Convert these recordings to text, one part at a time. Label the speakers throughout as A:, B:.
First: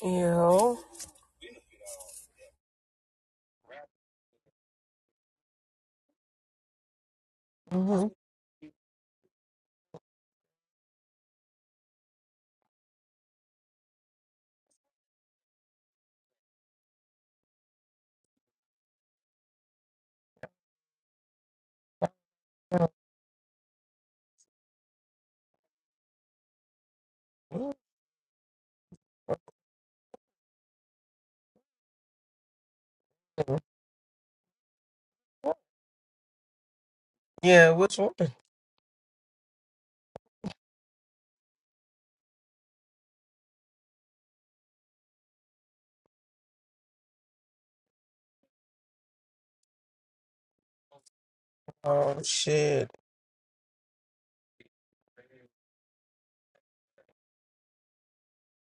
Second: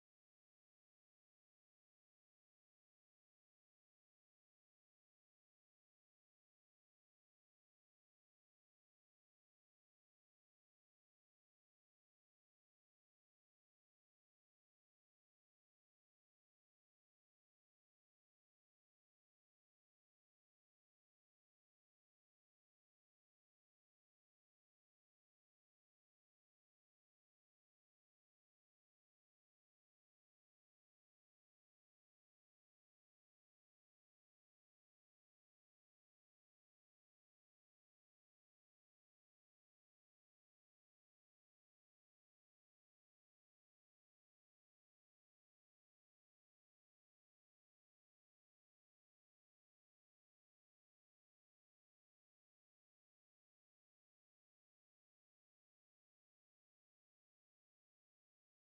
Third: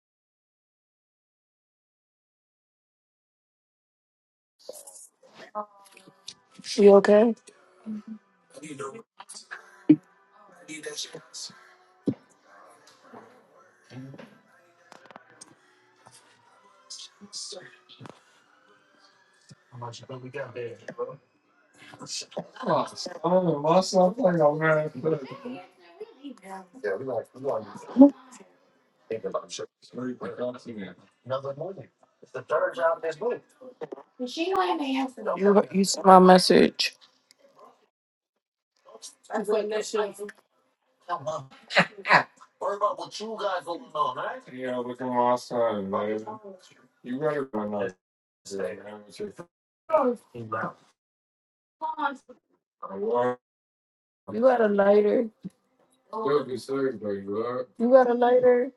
A: Ew.
B: You okay? You saw my message.
A: Yeah, what's one? Oh shit.
B: You got a lighter. You got a lighter.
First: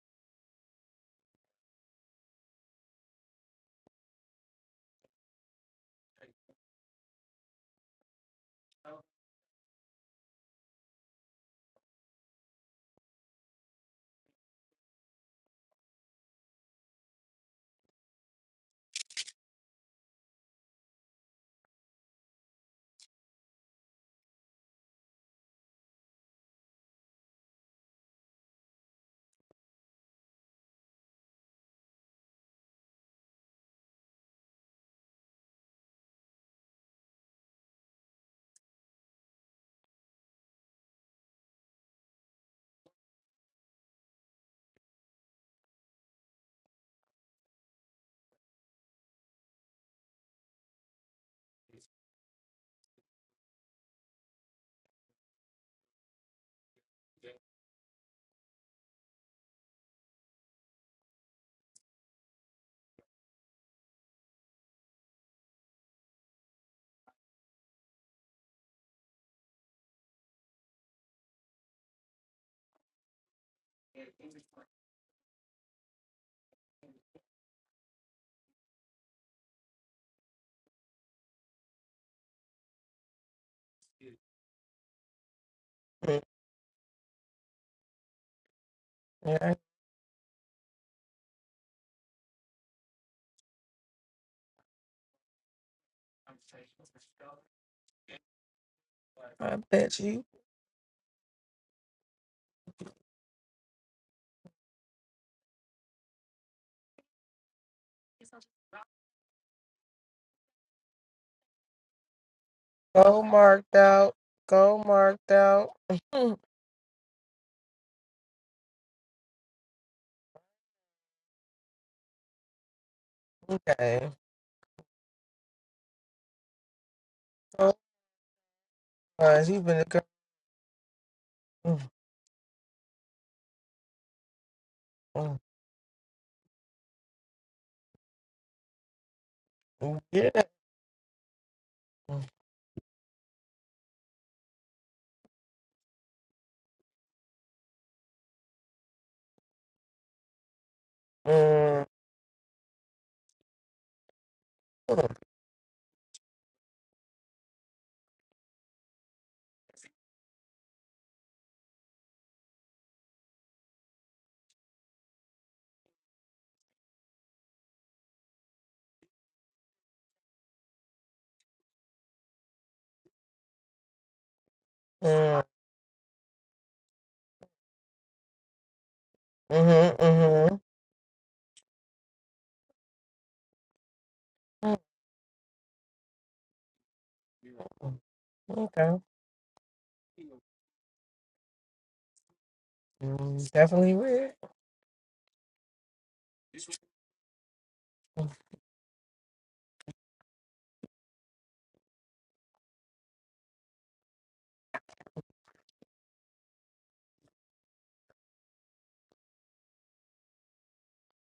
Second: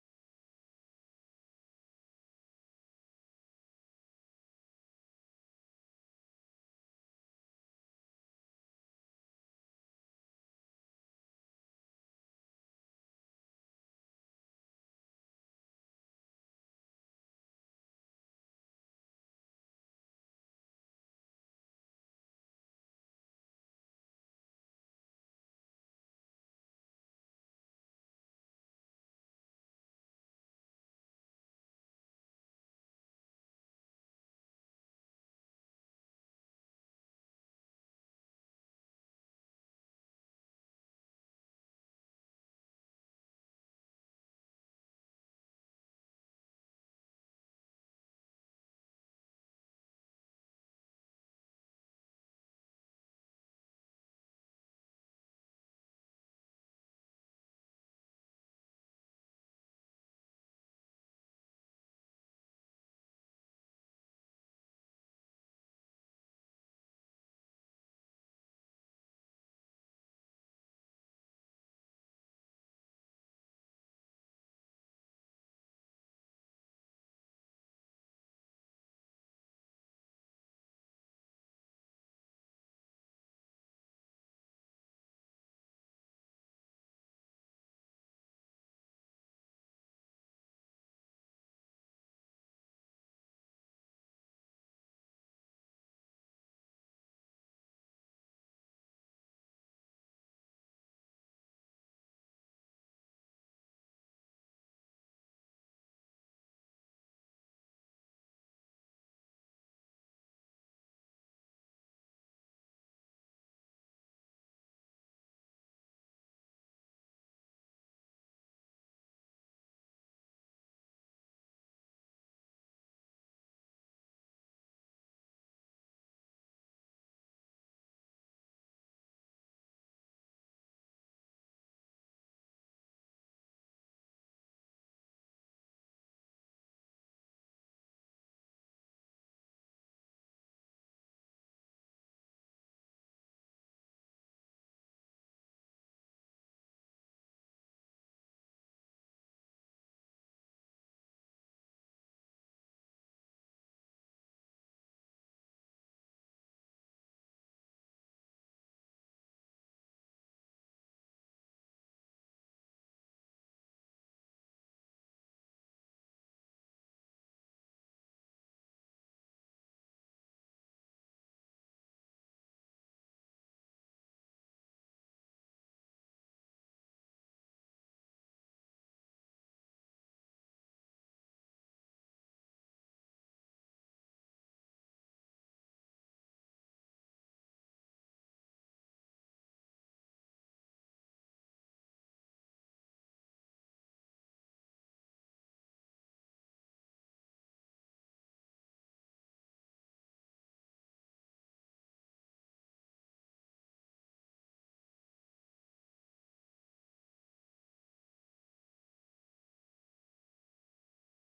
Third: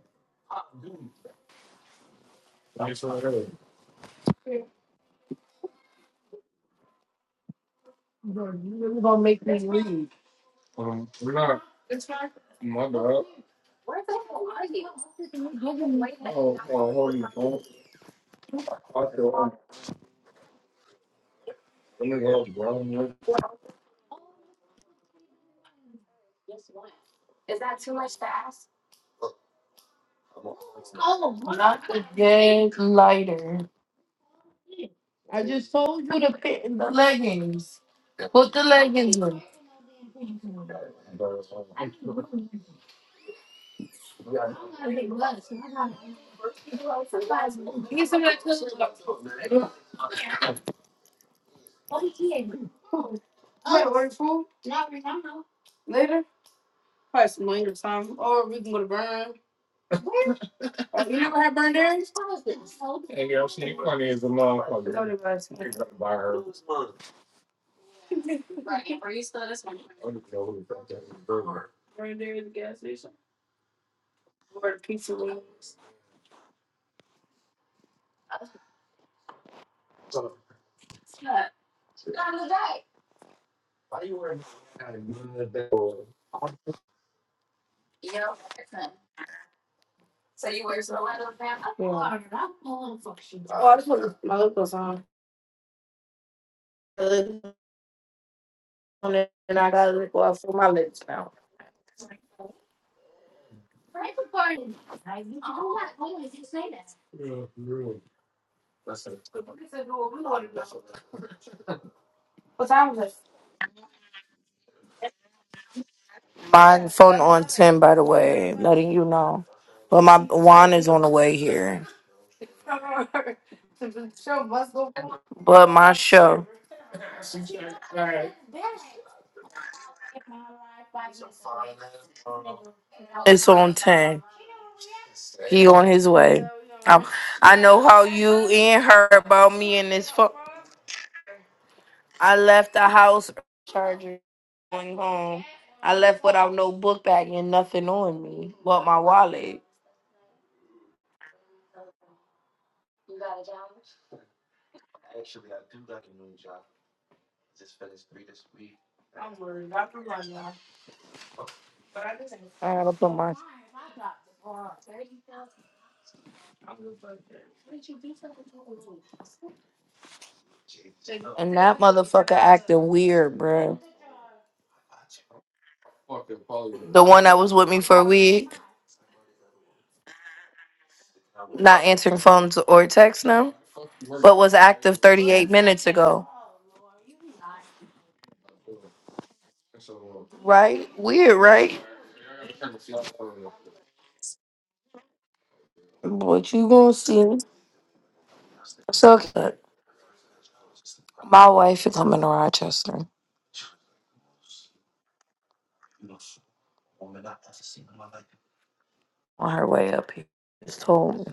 B: Bro, you really gonna make me leave. Not the dead lighter. I just told you to put in the leggings. Put the leggings on. You get some of that too? Yeah. Your food later? Probably some later time. Or we can go to Burn. Have you never had Burn Dairy? Burn Dairy at the gas station. Or the pizza ones.
A: Mm, Yeah,
B: That's what my locals on. look on it
A: I
B: and I gotta
A: bet
B: look
A: you.
B: off for my lips now. What time is it?
A: Go marked out. Go marked out. Mm,
B: My phone on ten, by the way, letting you know. But my wine is on the way here.
A: okay.
B: But my show,
A: Oh, uh, she been a girl. Mm,
B: it's on ten.
A: mm,
B: He on his way. I, I know how you and me and
A: mm,
B: this
A: Yeah.
B: phone.
A: Mm,
B: I lost my charger going home. I left without no book bag and nothing on me, but my wallet.
A: mm,
B: i gotta put my and that motherfucker acting weird, bro.
A: mm,
B: The one that was with me for a week,
A: mhm, mhm,
B: not answering phones or texts now, but was
A: mm,
B: active 38 minutes ago.
A: mm, Okay.
B: Right? Weird, right?
A: Mm, Definitely weird.
B: But you gonna see. So okay, my wife is coming to Rochester on her way up here. Just told me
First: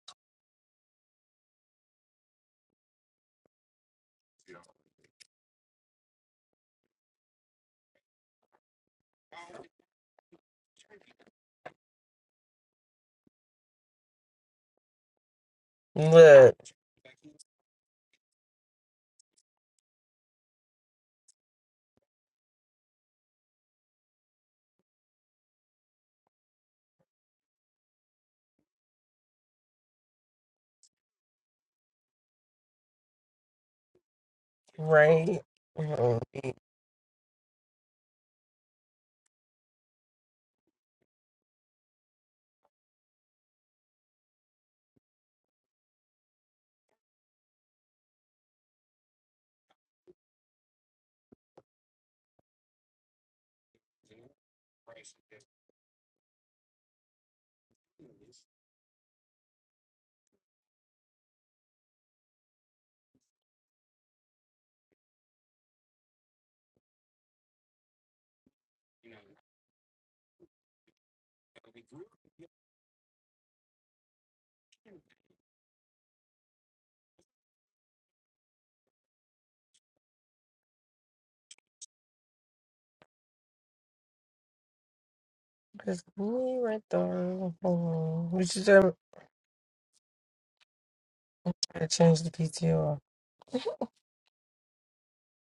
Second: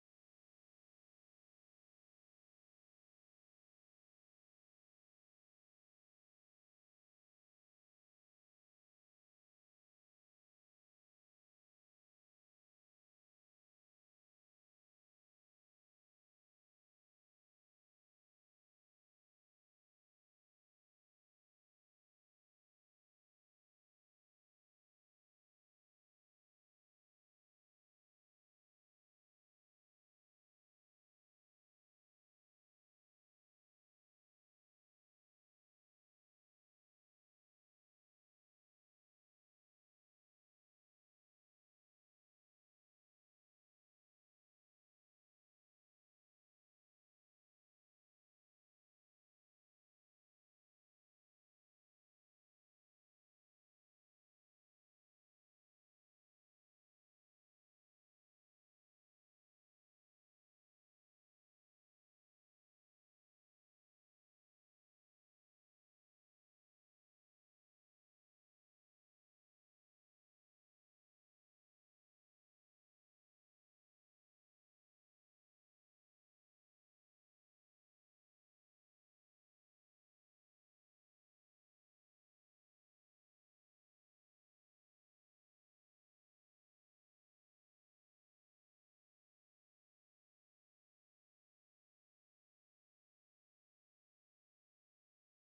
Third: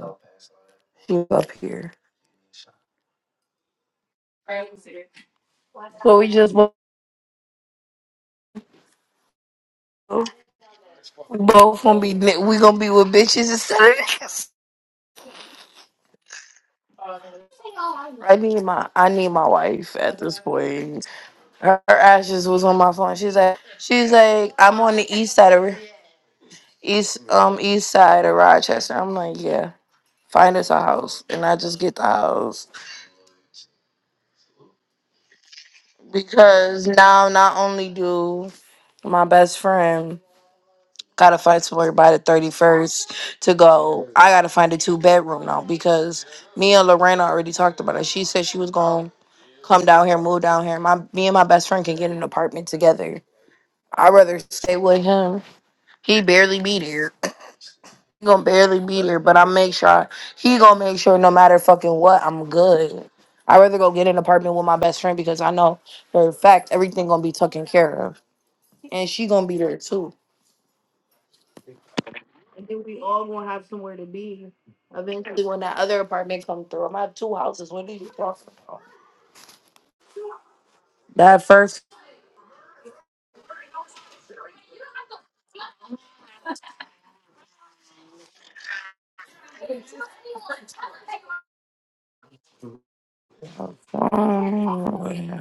B: she up here. right, So we just both, we both gonna be ni- we gonna be with bitches instead.
A: Look,
B: I need my I need my wife at this point. Her, her ashes was on my phone. She's like she's like I'm on the east side of east um east side of Rochester. I'm like yeah, find us a house, and I just get the house
A: right? Mm-hmm.
B: because now not only do my best friend gotta find somewhere by the 31st to go, I gotta find a two bedroom now because me and Lorena already talked about it. She said she was going. come down here, move down here. My me and my best friend can get an apartment together. I'd rather stay with him. He barely be there. He gonna barely be there, but I make sure I, he gonna make sure no matter fucking what, I'm good. I'd rather go get an apartment with my best friend because I know for a fact everything gonna be taken care of. And she gonna be there too. I think we all gonna have somewhere to be. Eventually when that other apartment come through. I'm gonna have two houses. What are you talking about? That first
A: Cause me right there. Hold on. What you said? I changed the PTO.
B: oh, yeah.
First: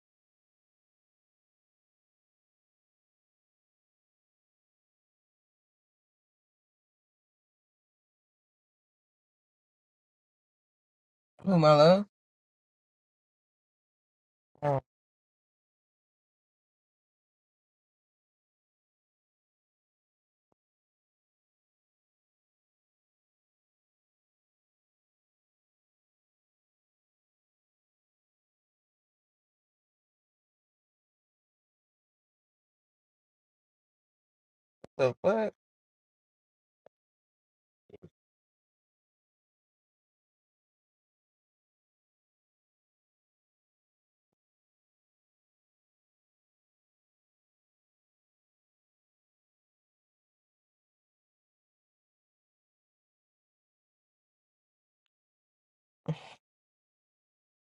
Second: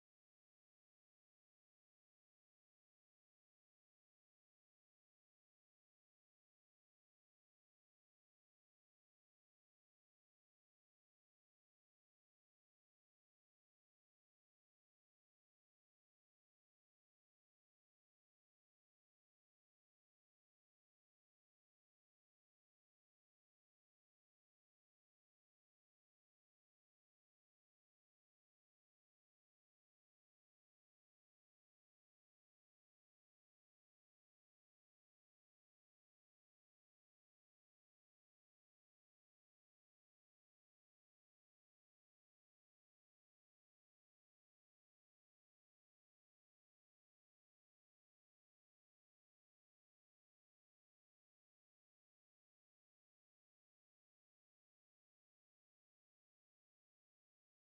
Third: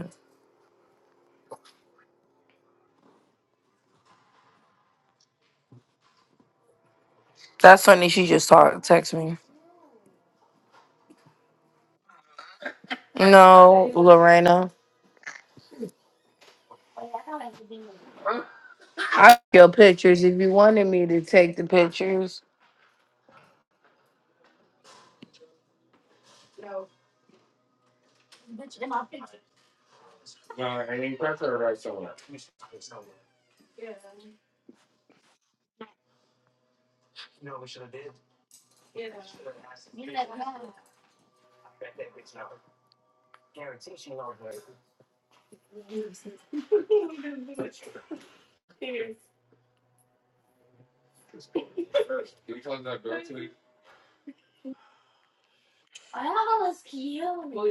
B: That's funny. She just talked, text me.
A: Who my love?
B: No, Lorena.
A: Oh,
B: I took your pictures. If you wanted me to take the pictures,
A: the fuck?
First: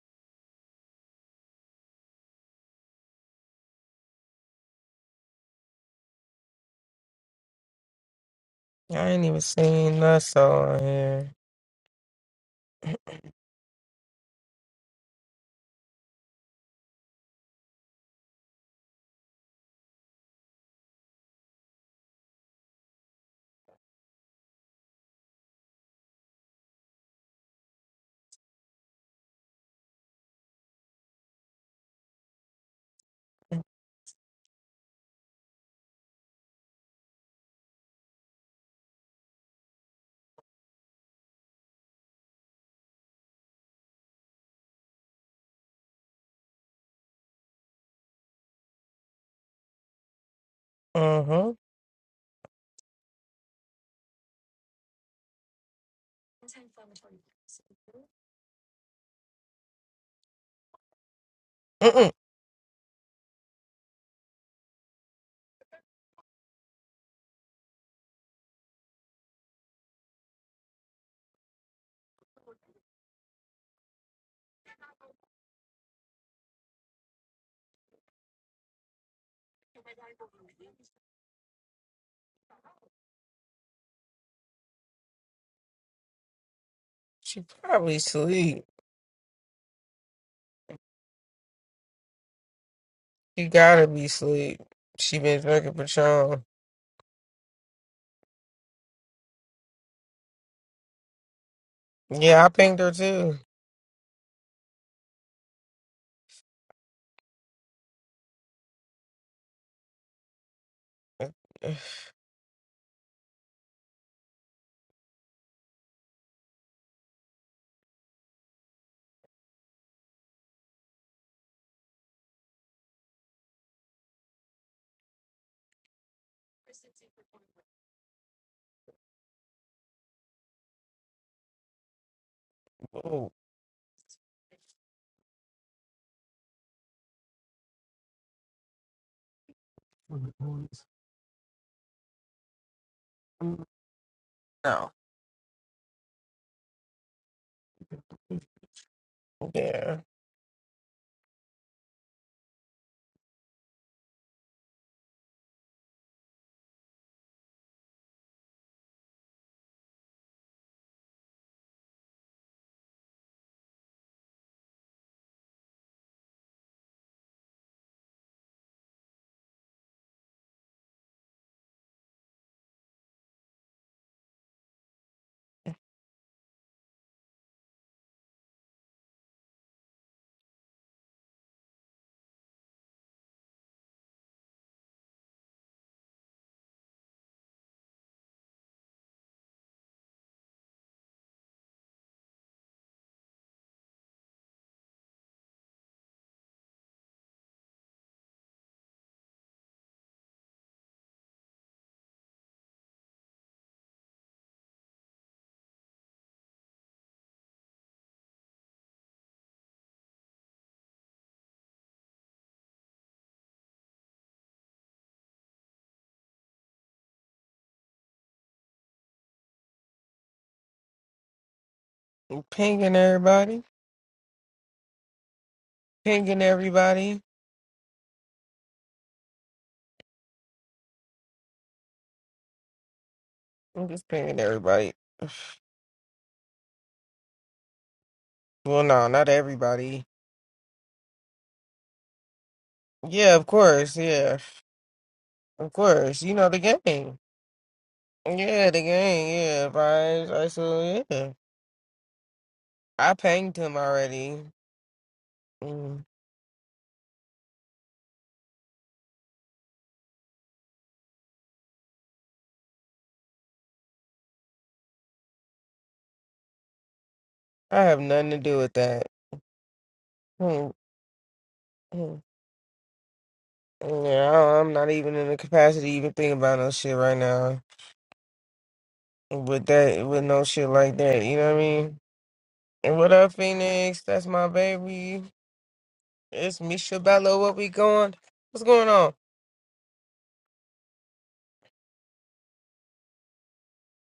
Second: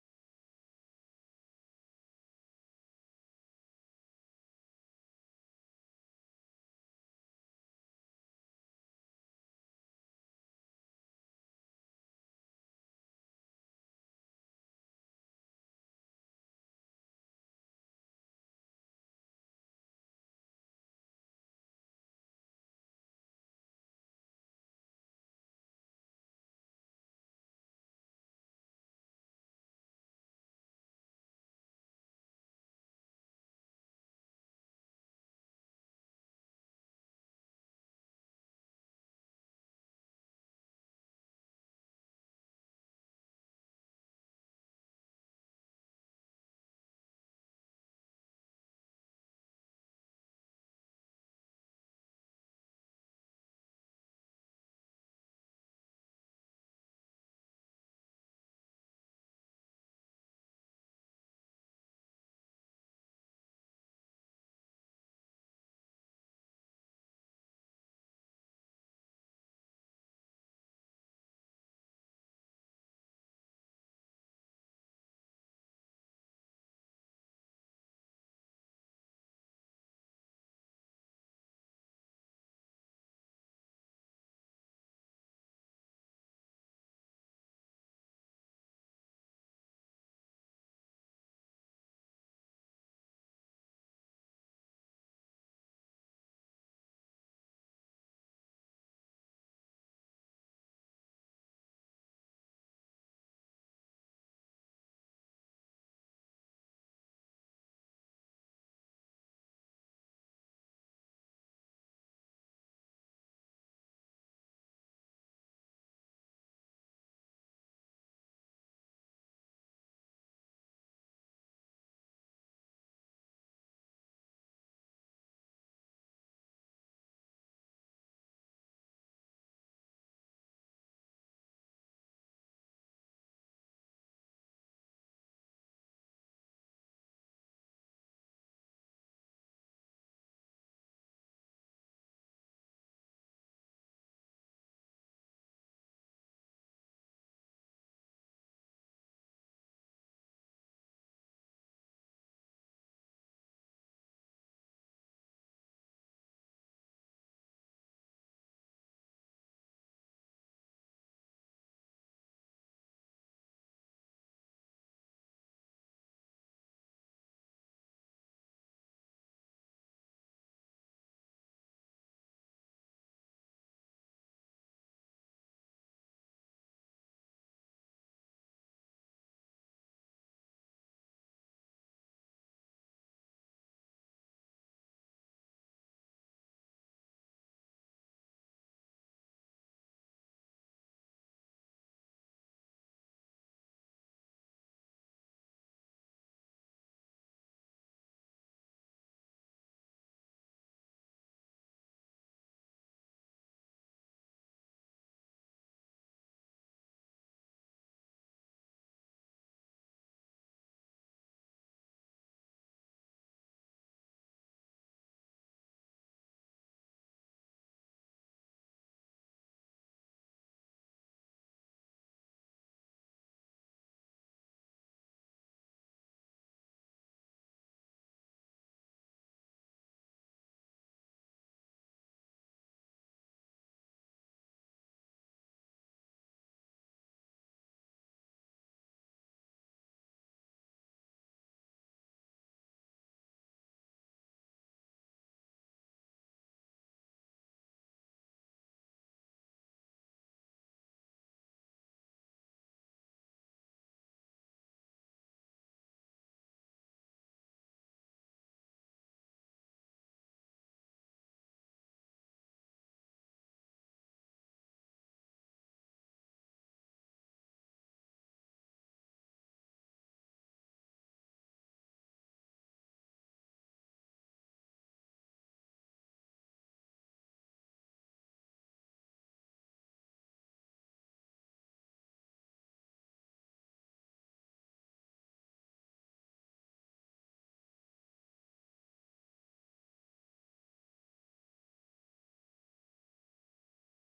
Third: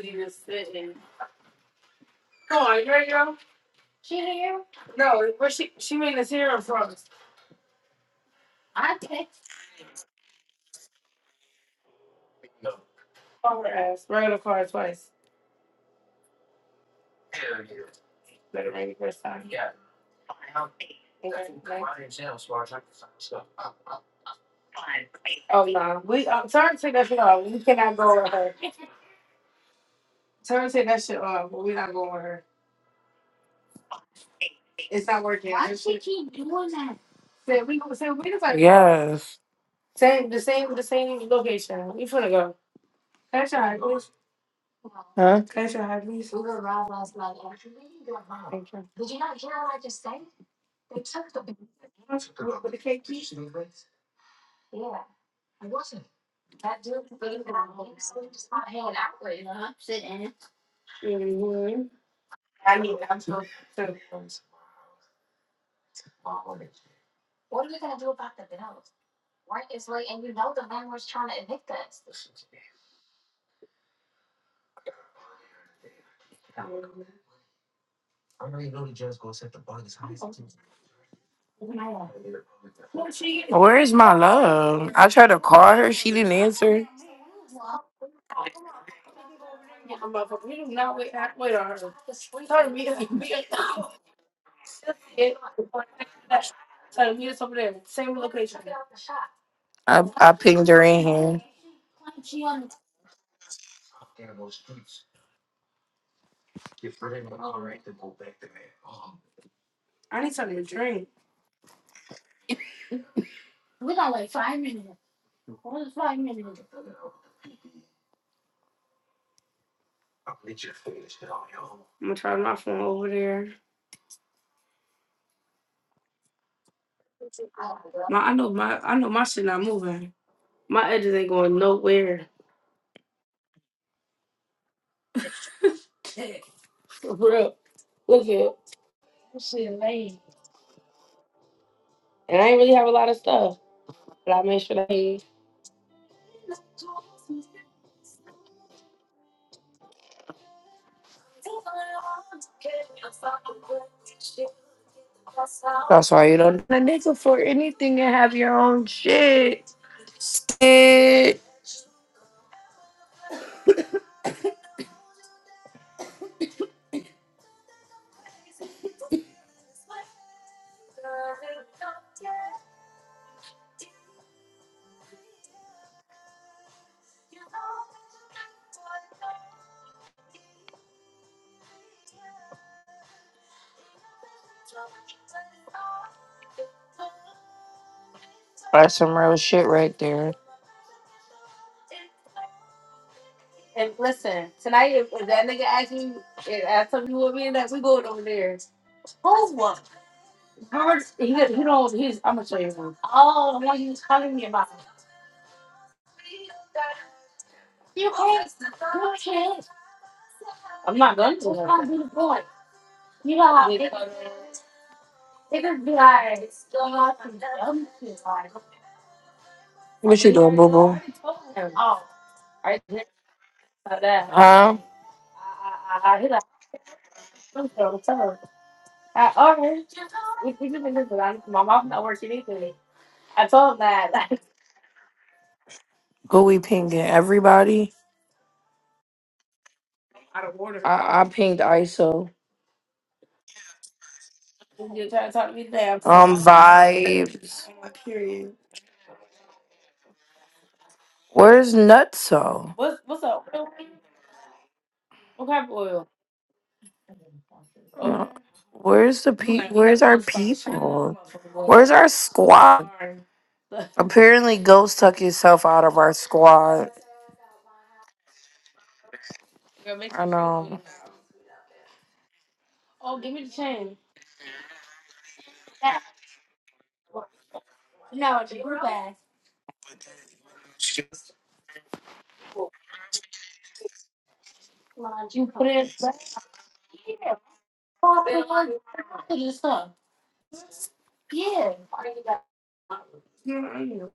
B: Come on, you ready, girl? No, where she she made us hear her from.
A: I ain't even seen that song on here.
B: On her ass. We're gonna call her twice. Better make it first time. Oh no, we uh, turn take that shit off. We cannot go with her. Turn take that shit off. But We're not going with her. It's not working. Say we go. Say we just like yes. Same the same the same location. We finna go. Cash out. Huh? Cash out, please. Thank
A: Uh huh.
B: you. hmm
A: Mm-mm.
B: I need that too. too. Where is my love? I tried to call her. She didn't answer.
A: She probably sleep.
B: Motherfucker, we do not wait, wait on her. We
A: She gotta be sleep. She been drinking Patron.
B: so meet us over there. Same I, I pinged her in here.
A: Yeah, I pinged her too.
B: I need something to drink. I'm gonna try my phone over there. My, I know my, I know my shit not moving. My edges ain't going nowhere.
A: Oh,
B: For real. Look at shit lame. And I ain't really have a lot of stuff, but I made sure
A: no.
B: that.
A: Yeah.
B: That's why you don't need a nigga for anything and have your own shit. Shit. That's some real shit right there. And listen, tonight if, if that nigga asks you, if asks something you want me in that, we going over there. Who's one? I already told What him.
A: I'm pinging everybody.
B: Huh?
A: Pinging everybody.
B: So,
A: I'm just pinging everybody.
B: Who we pinging? Everybody?
A: Well, no, not everybody.
B: Out of order. I, I pinged ISO.
A: Yeah, of course. Yeah,
B: You trying to talk to me
A: of
B: today? I'm
A: course.
B: sorry.
A: You
B: Um,
A: know the game.
B: vibes. I'm Period.
A: Yeah, the game. Yeah, I, I so yeah.
B: Where's Nutso? What's
A: I
B: what's up?
A: pinged him already.
B: What kind of oil?
A: Mm,
B: Uh, Where's the pe- where's our people? Where's our squad? Apparently Ghost took himself out of our squad.
A: I have nothing to do with that.
B: I
A: Mm,
B: know.
A: mm.
B: I
A: Yeah, I- I'm not even in the capacity to even think about no shit right now. With that, with no shit like that, you know what I mean? And what up, Phoenix? That's my baby. It's Misha Bello. What we going? What's going on?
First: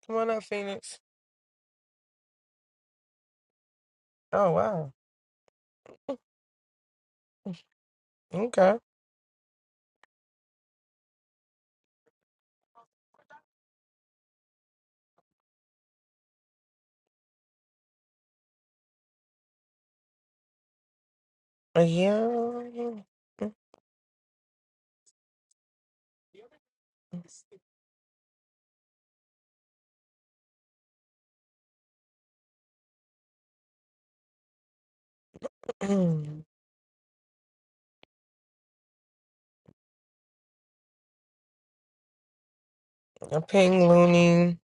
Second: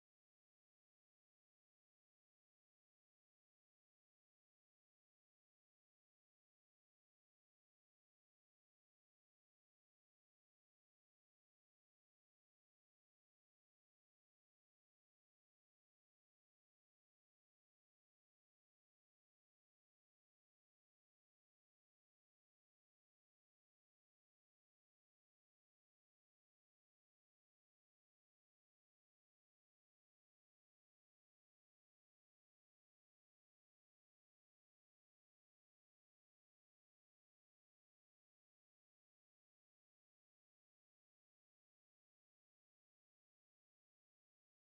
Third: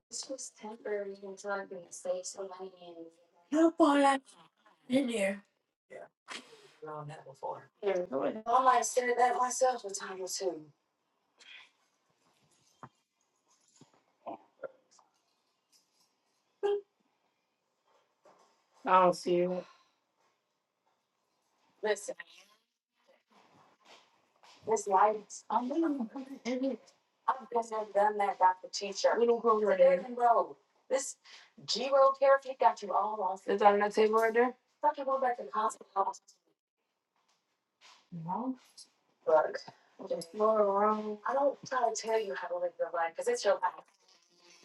A: Come on up, Phoenix. Oh wow. Okay.
B: don't see it.
A: Uh, Yeah. Mm.
B: What
A: A ping loony.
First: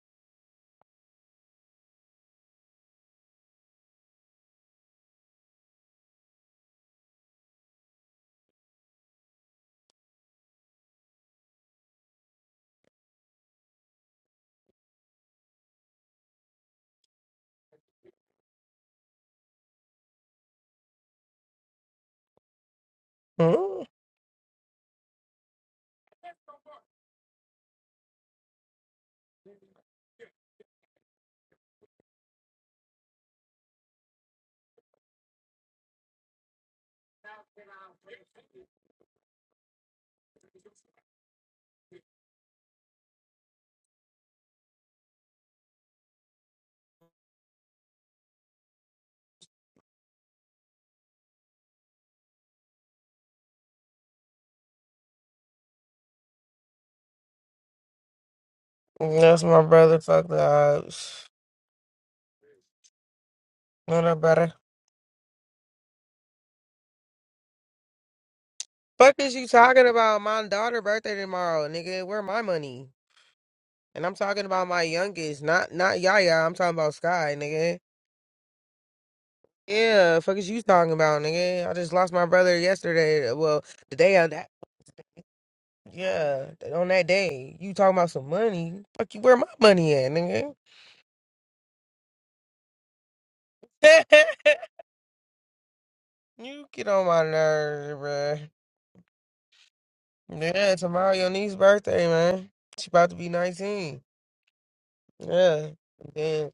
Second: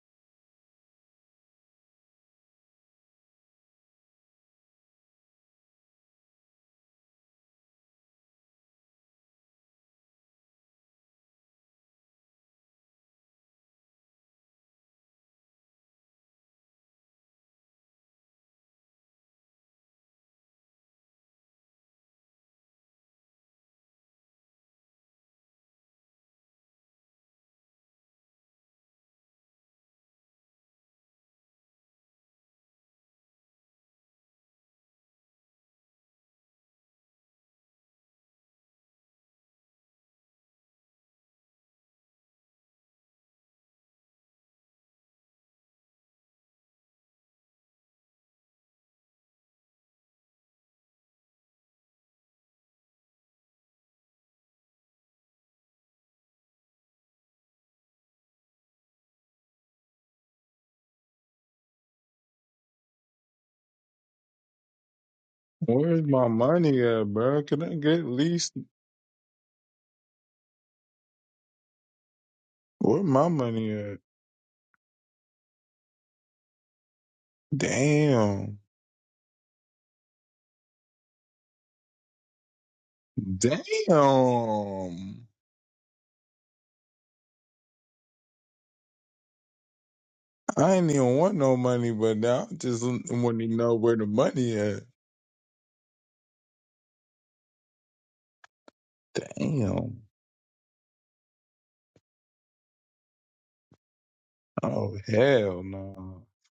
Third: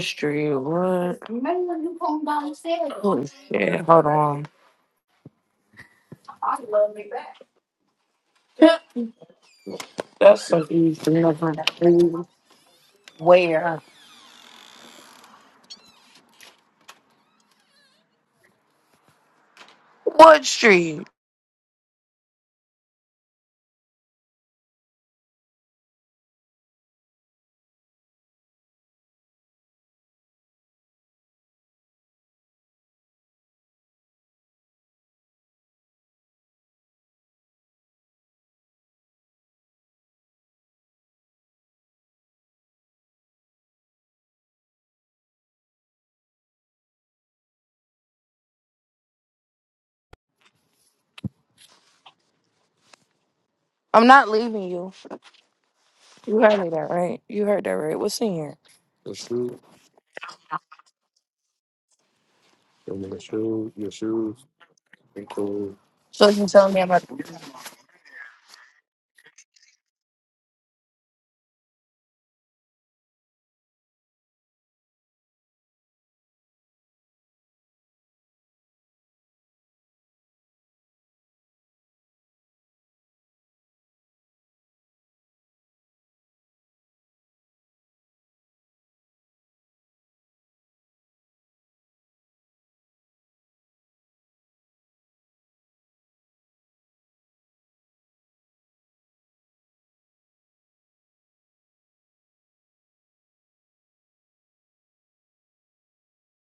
B: street? What? Oh shit, hold on. That's so easy. Never leave. Where? What street?
A: Mm.
B: I'm not leaving you. You heard me that right? You heard that right. What's in here?
A: That's my brother. Fuck the odds. What up, brother?
C: Where's my
B: So you can tell me
C: money at,
B: about.
C: bro? Can I get at least
A: Fuck is you talking about? My daughter' birthday tomorrow, nigga. Where my money?
C: where my money at?
A: And I'm talking about my youngest, not not Yaya. I'm talking about Sky, nigga.
C: Damn.
A: Yeah, fuck is you talking about, nigga? I just lost my brother yesterday. Well, the day of that,
C: Damn.
A: yeah, on that day, you talking about some money? Fuck you, where my money at, nigga?
C: I ain't even want no money, but now I just want to know where the money at.
A: you get on my nerves, bruh.
C: Damn.
A: Yeah, tomorrow your niece's birthday, man. She about to be nineteen.
C: Oh, hell
A: Yeah,
C: no.
A: yeah,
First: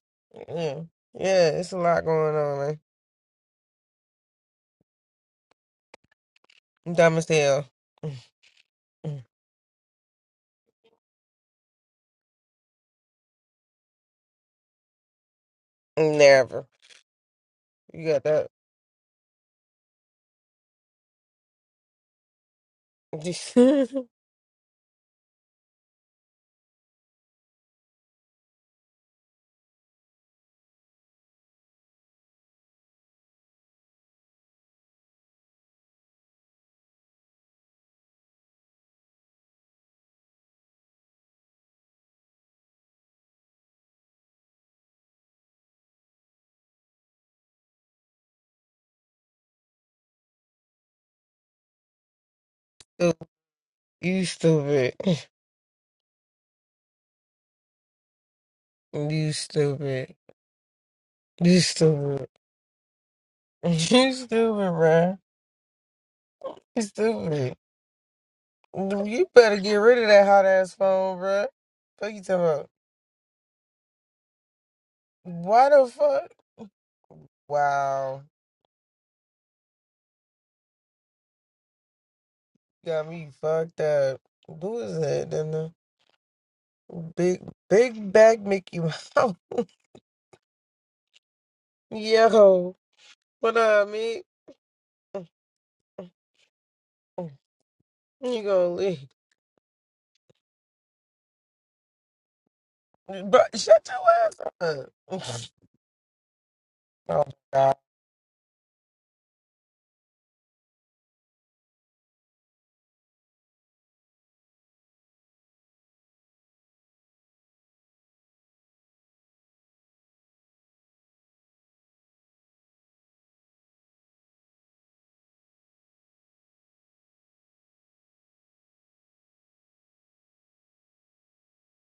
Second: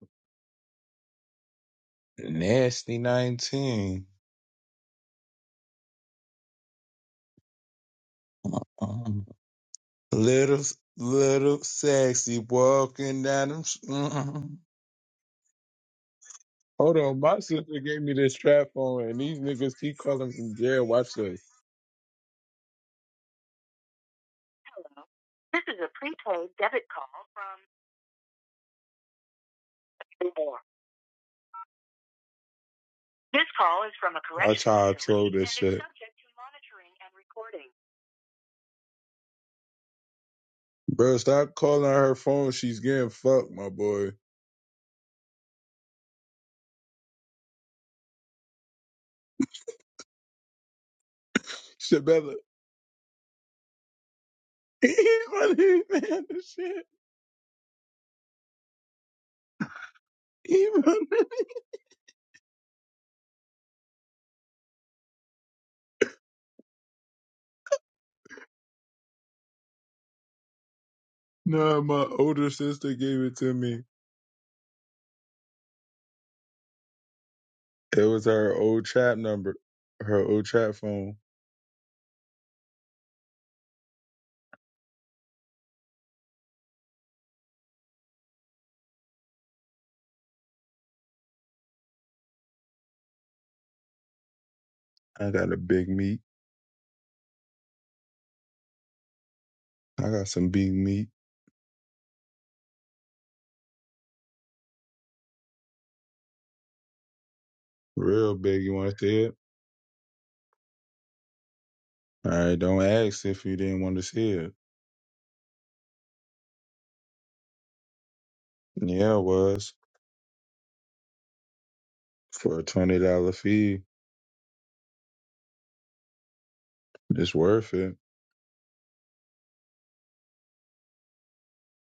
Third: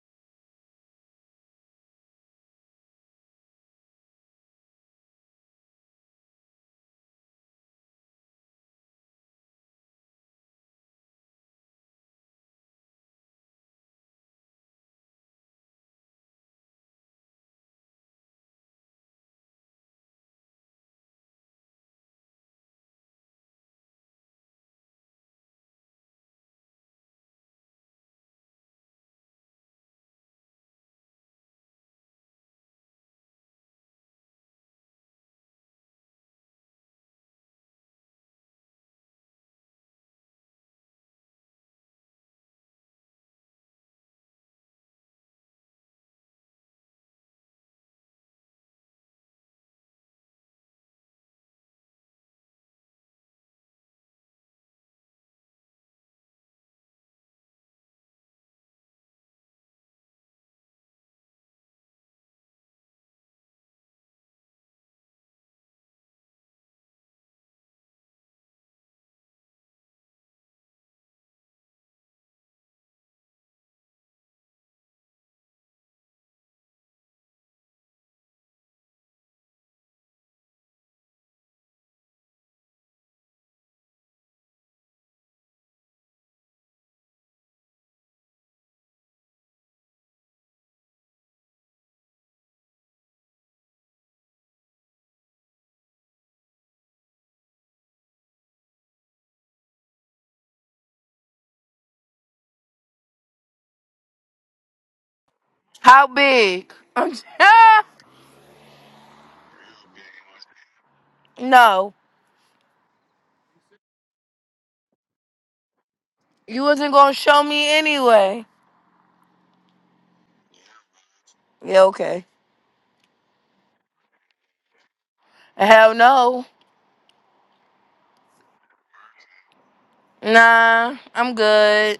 A: yeah, yeah. It's a lot going on, man.
C: Nasty 19.
A: I'm dumb as hell.
C: Uh-uh. Little, little sexy walking down them. s- Mm-mm.
A: Never.
C: Hold on. My sister gave
A: You
C: me
A: got
C: this
A: that?
C: strap on, and these niggas keep calling from jail. Watch this. correction. That's how I told this shit. Bro, stop calling her phone. She's getting fucked, my boy. Shit, better.
A: you stupid.
C: Even man, this shit.
A: You stupid.
C: Even.
A: You stupid. You stupid, bruh. You stupid. You better get rid of that hot ass phone, bruh.
C: Nah, my
A: Fuck you talking
C: older
A: about.
C: sister gave it to me.
A: Why the fuck?
C: It
A: Wow.
C: was her old trap number, her old trap phone.
A: Got me fucked up. Who is that, then the Big Big Back Mickey Mouse. Yo. What up, me?
C: I got a big meat.
A: You gonna leave.
C: I got some big meat,
A: But shut your ass up.
B: How big? I'm
A: Oh god.
C: real big. You want to see it?
B: no.
C: All right, don't ask if you didn't want to see it.
B: You wasn't gonna show me anyway.
C: Yeah, it was
B: Yeah, okay.
C: for a twenty dollar fee.
B: Hell no.
C: It's worth it.
B: Nah, I'm good.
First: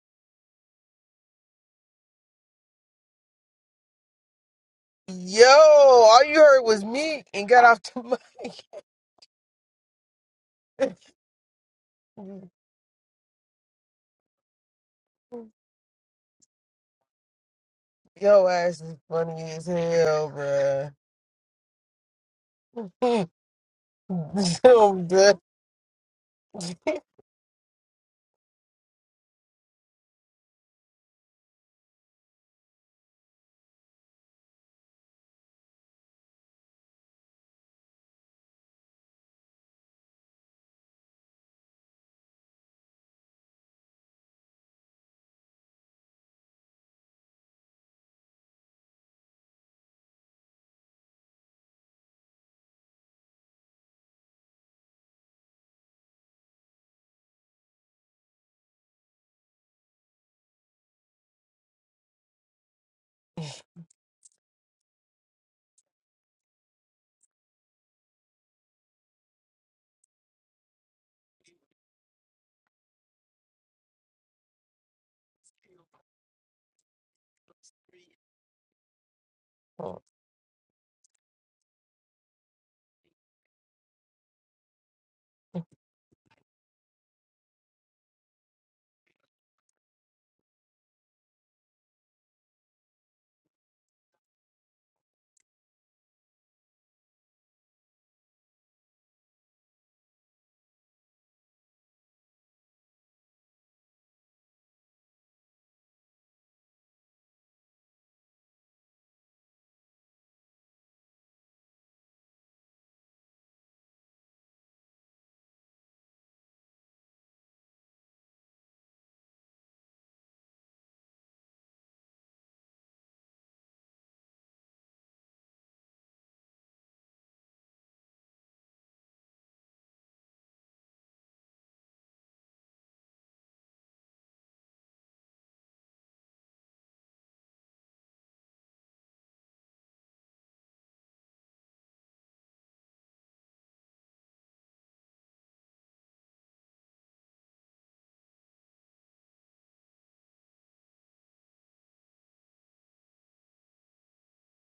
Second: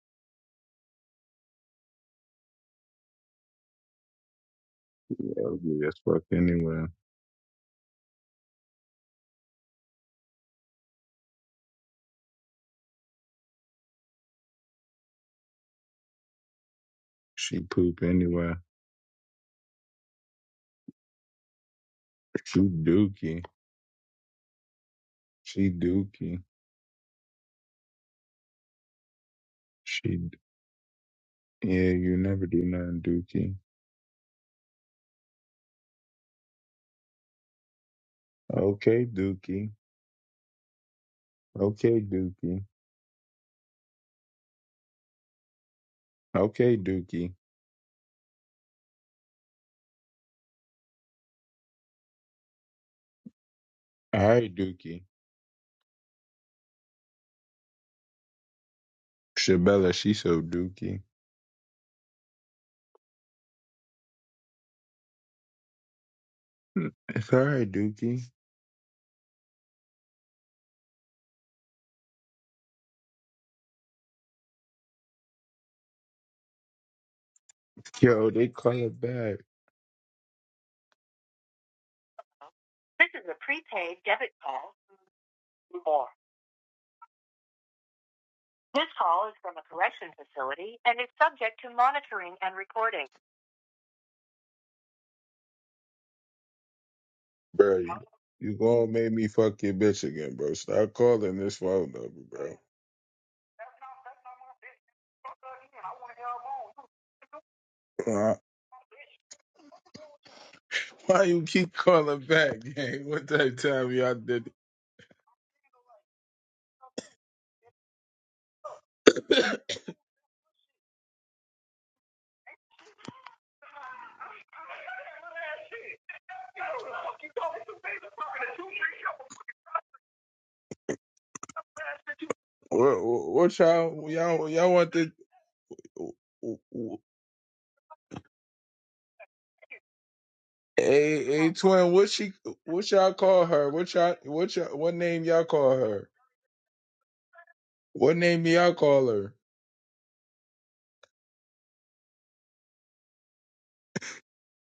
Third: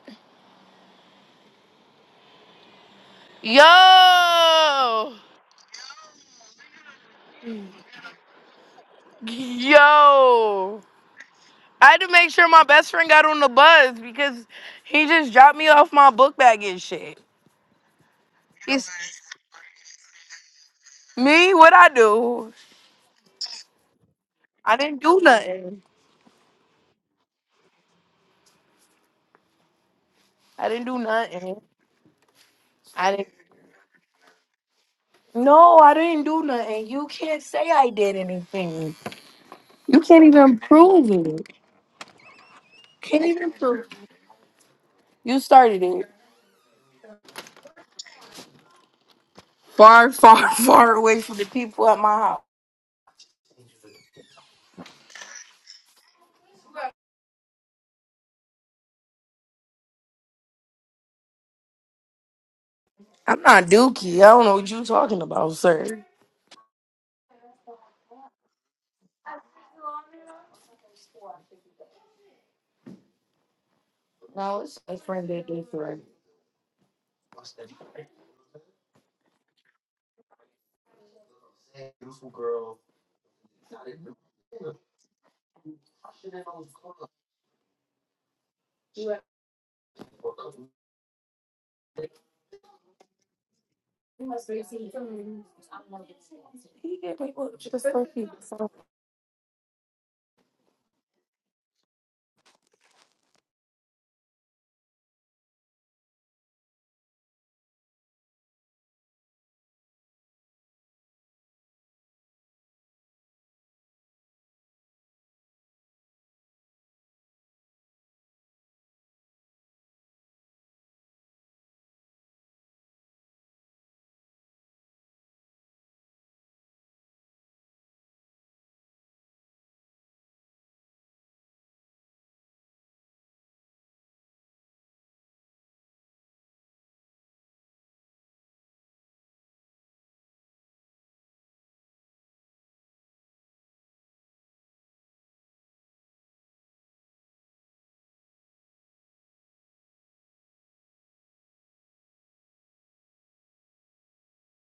B: Yo!
C: Yeah,
A: Yo,
C: ugly as
A: all
C: fuck
A: you heard was
C: anywhere.
A: me and got off the mic.
B: Yo! I had to make
A: Your
B: sure my best friend got on the bus because he just dropped me off my book bag and shit.
C: She poop anywhere.
A: ass
B: It's
A: is funny as hell, bruh.
B: me, what I do.
C: She dookie.
B: I didn't
A: dumb,
B: do
A: dumb.
C: She
B: nothing.
C: dookie. She
B: I didn't do nothing.
C: yeah, you never do nothing
B: I didn't
C: dookie.
B: No, I didn't do nothing. You can't say I did anything.
C: Okay, dookie.
B: You can't even prove it.
C: Okay, dookie.
B: Can't even prove. You started it
C: Okay, dookie.
B: far, far, far away from the people at my house.
C: All right, dookie. Shabella, she so dookie.
B: I'm not Dookie. I don't know what you talking about, sir.
C: It's all right, dookie.
B: No, it's a friend that did for
C: Yo, they call it back, bro.
B: Just
C: You
B: for people.
C: you gonna make me fuck your bitch again, bro? Stop calling this phone number, bro. Uh, Why you keep calling back, gang? What type of time y'all did? What, what y'all y'all y'all want the a a twin? What she what y'all call her? What y'all what y'all what name y'all call her? What name y'all call her?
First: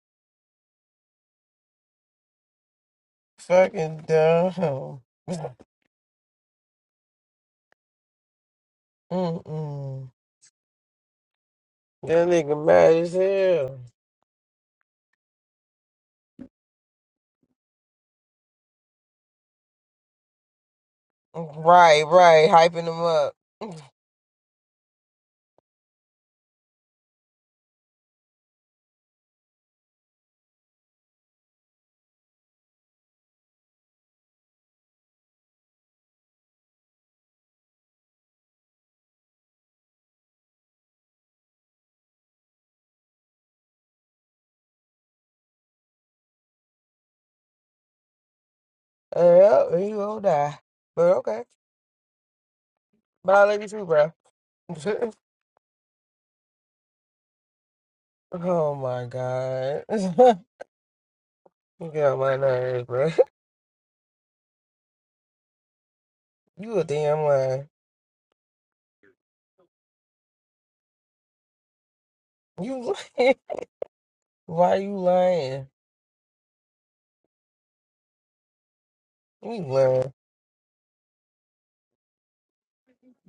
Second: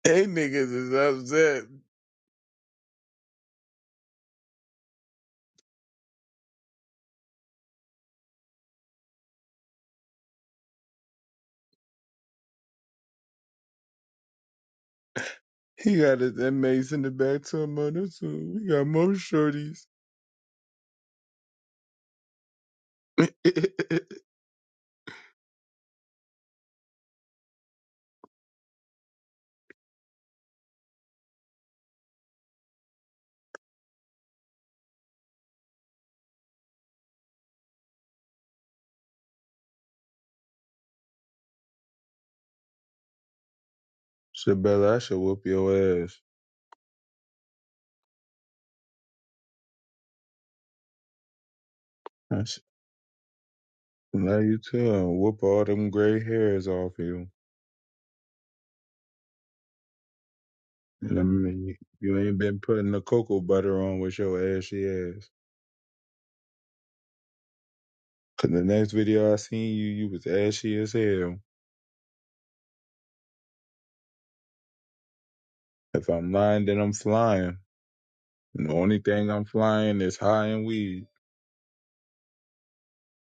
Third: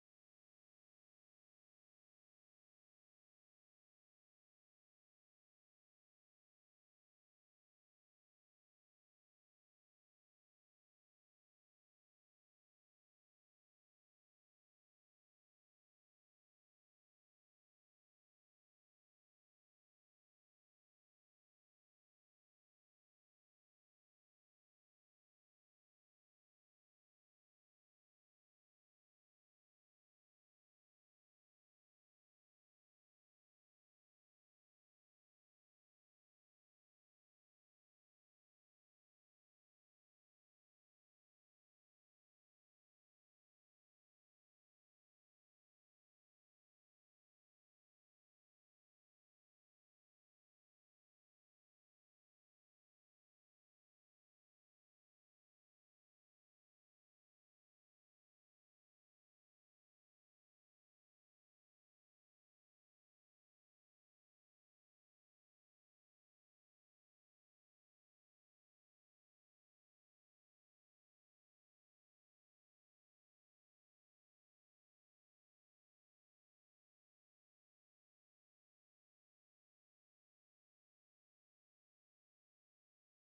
C: Hey niggas is upset.
A: Fucking dumb. Mm-mm. That nigga mad as hell.
C: He got his inmates in the back to him on this one. We got more shorties.
A: Right, right. Hyping him up.
C: Shabella, I should whoop your ass.
A: Uh, yep, he gonna die. But okay.
C: I should
A: But I love you too, bro.
C: allow you to and whoop all them gray hairs off you.
A: oh my god.
C: And I mean,
A: you get
C: you
A: on my
C: ain't been
A: nerves,
C: putting the
A: bro.
C: cocoa butter on with your ashy ass.
A: You a damn liar.
C: Cause the next video I seen you, you was ashy as hell.
A: You lying. Why you lying?
C: If I'm lying, then I'm flying. And the only thing I'm
A: You
C: flying
A: lying.
C: is high and weed.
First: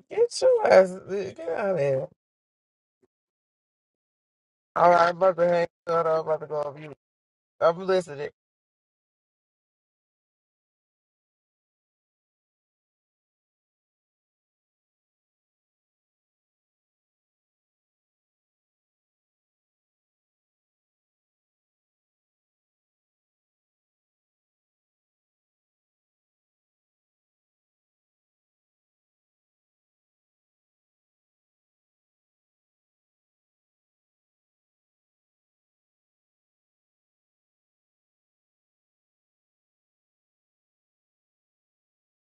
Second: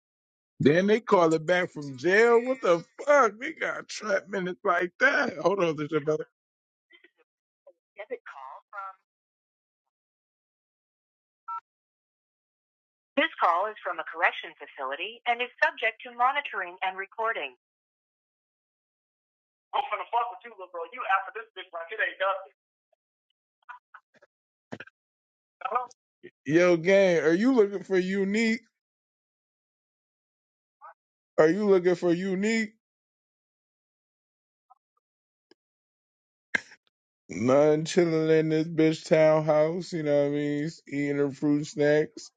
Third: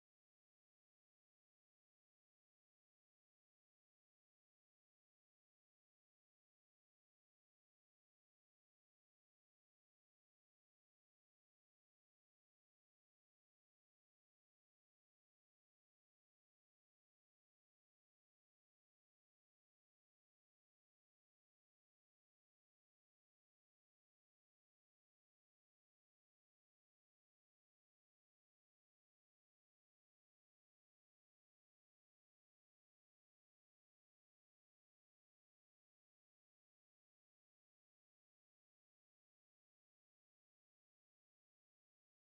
A: Get your
C: Then
A: ass.
C: they call
A: Get
C: it
A: out
C: back
A: of
C: from
A: here.
C: jail. What the fuck? They got trap minutes
A: All
C: like
A: right, I'm about
C: that.
A: to
C: Hold
A: hang
C: on, this
A: up. I'm
C: about
A: about to go off you. I'm listening.
C: Yo, gang, are you looking for unique? Are you looking for unique? None chilling in this bitch townhouse. You know what I mean? Eating her fruit snacks.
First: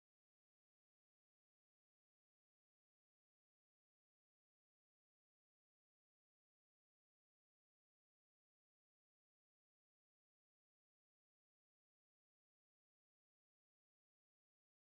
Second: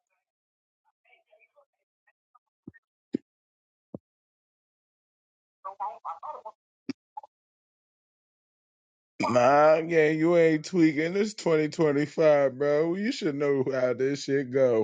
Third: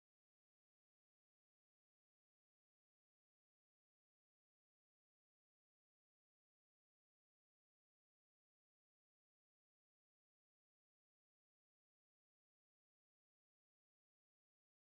C: Nah, gang, you ain't tweaking. It's 2025, bro. You should know how this shit go.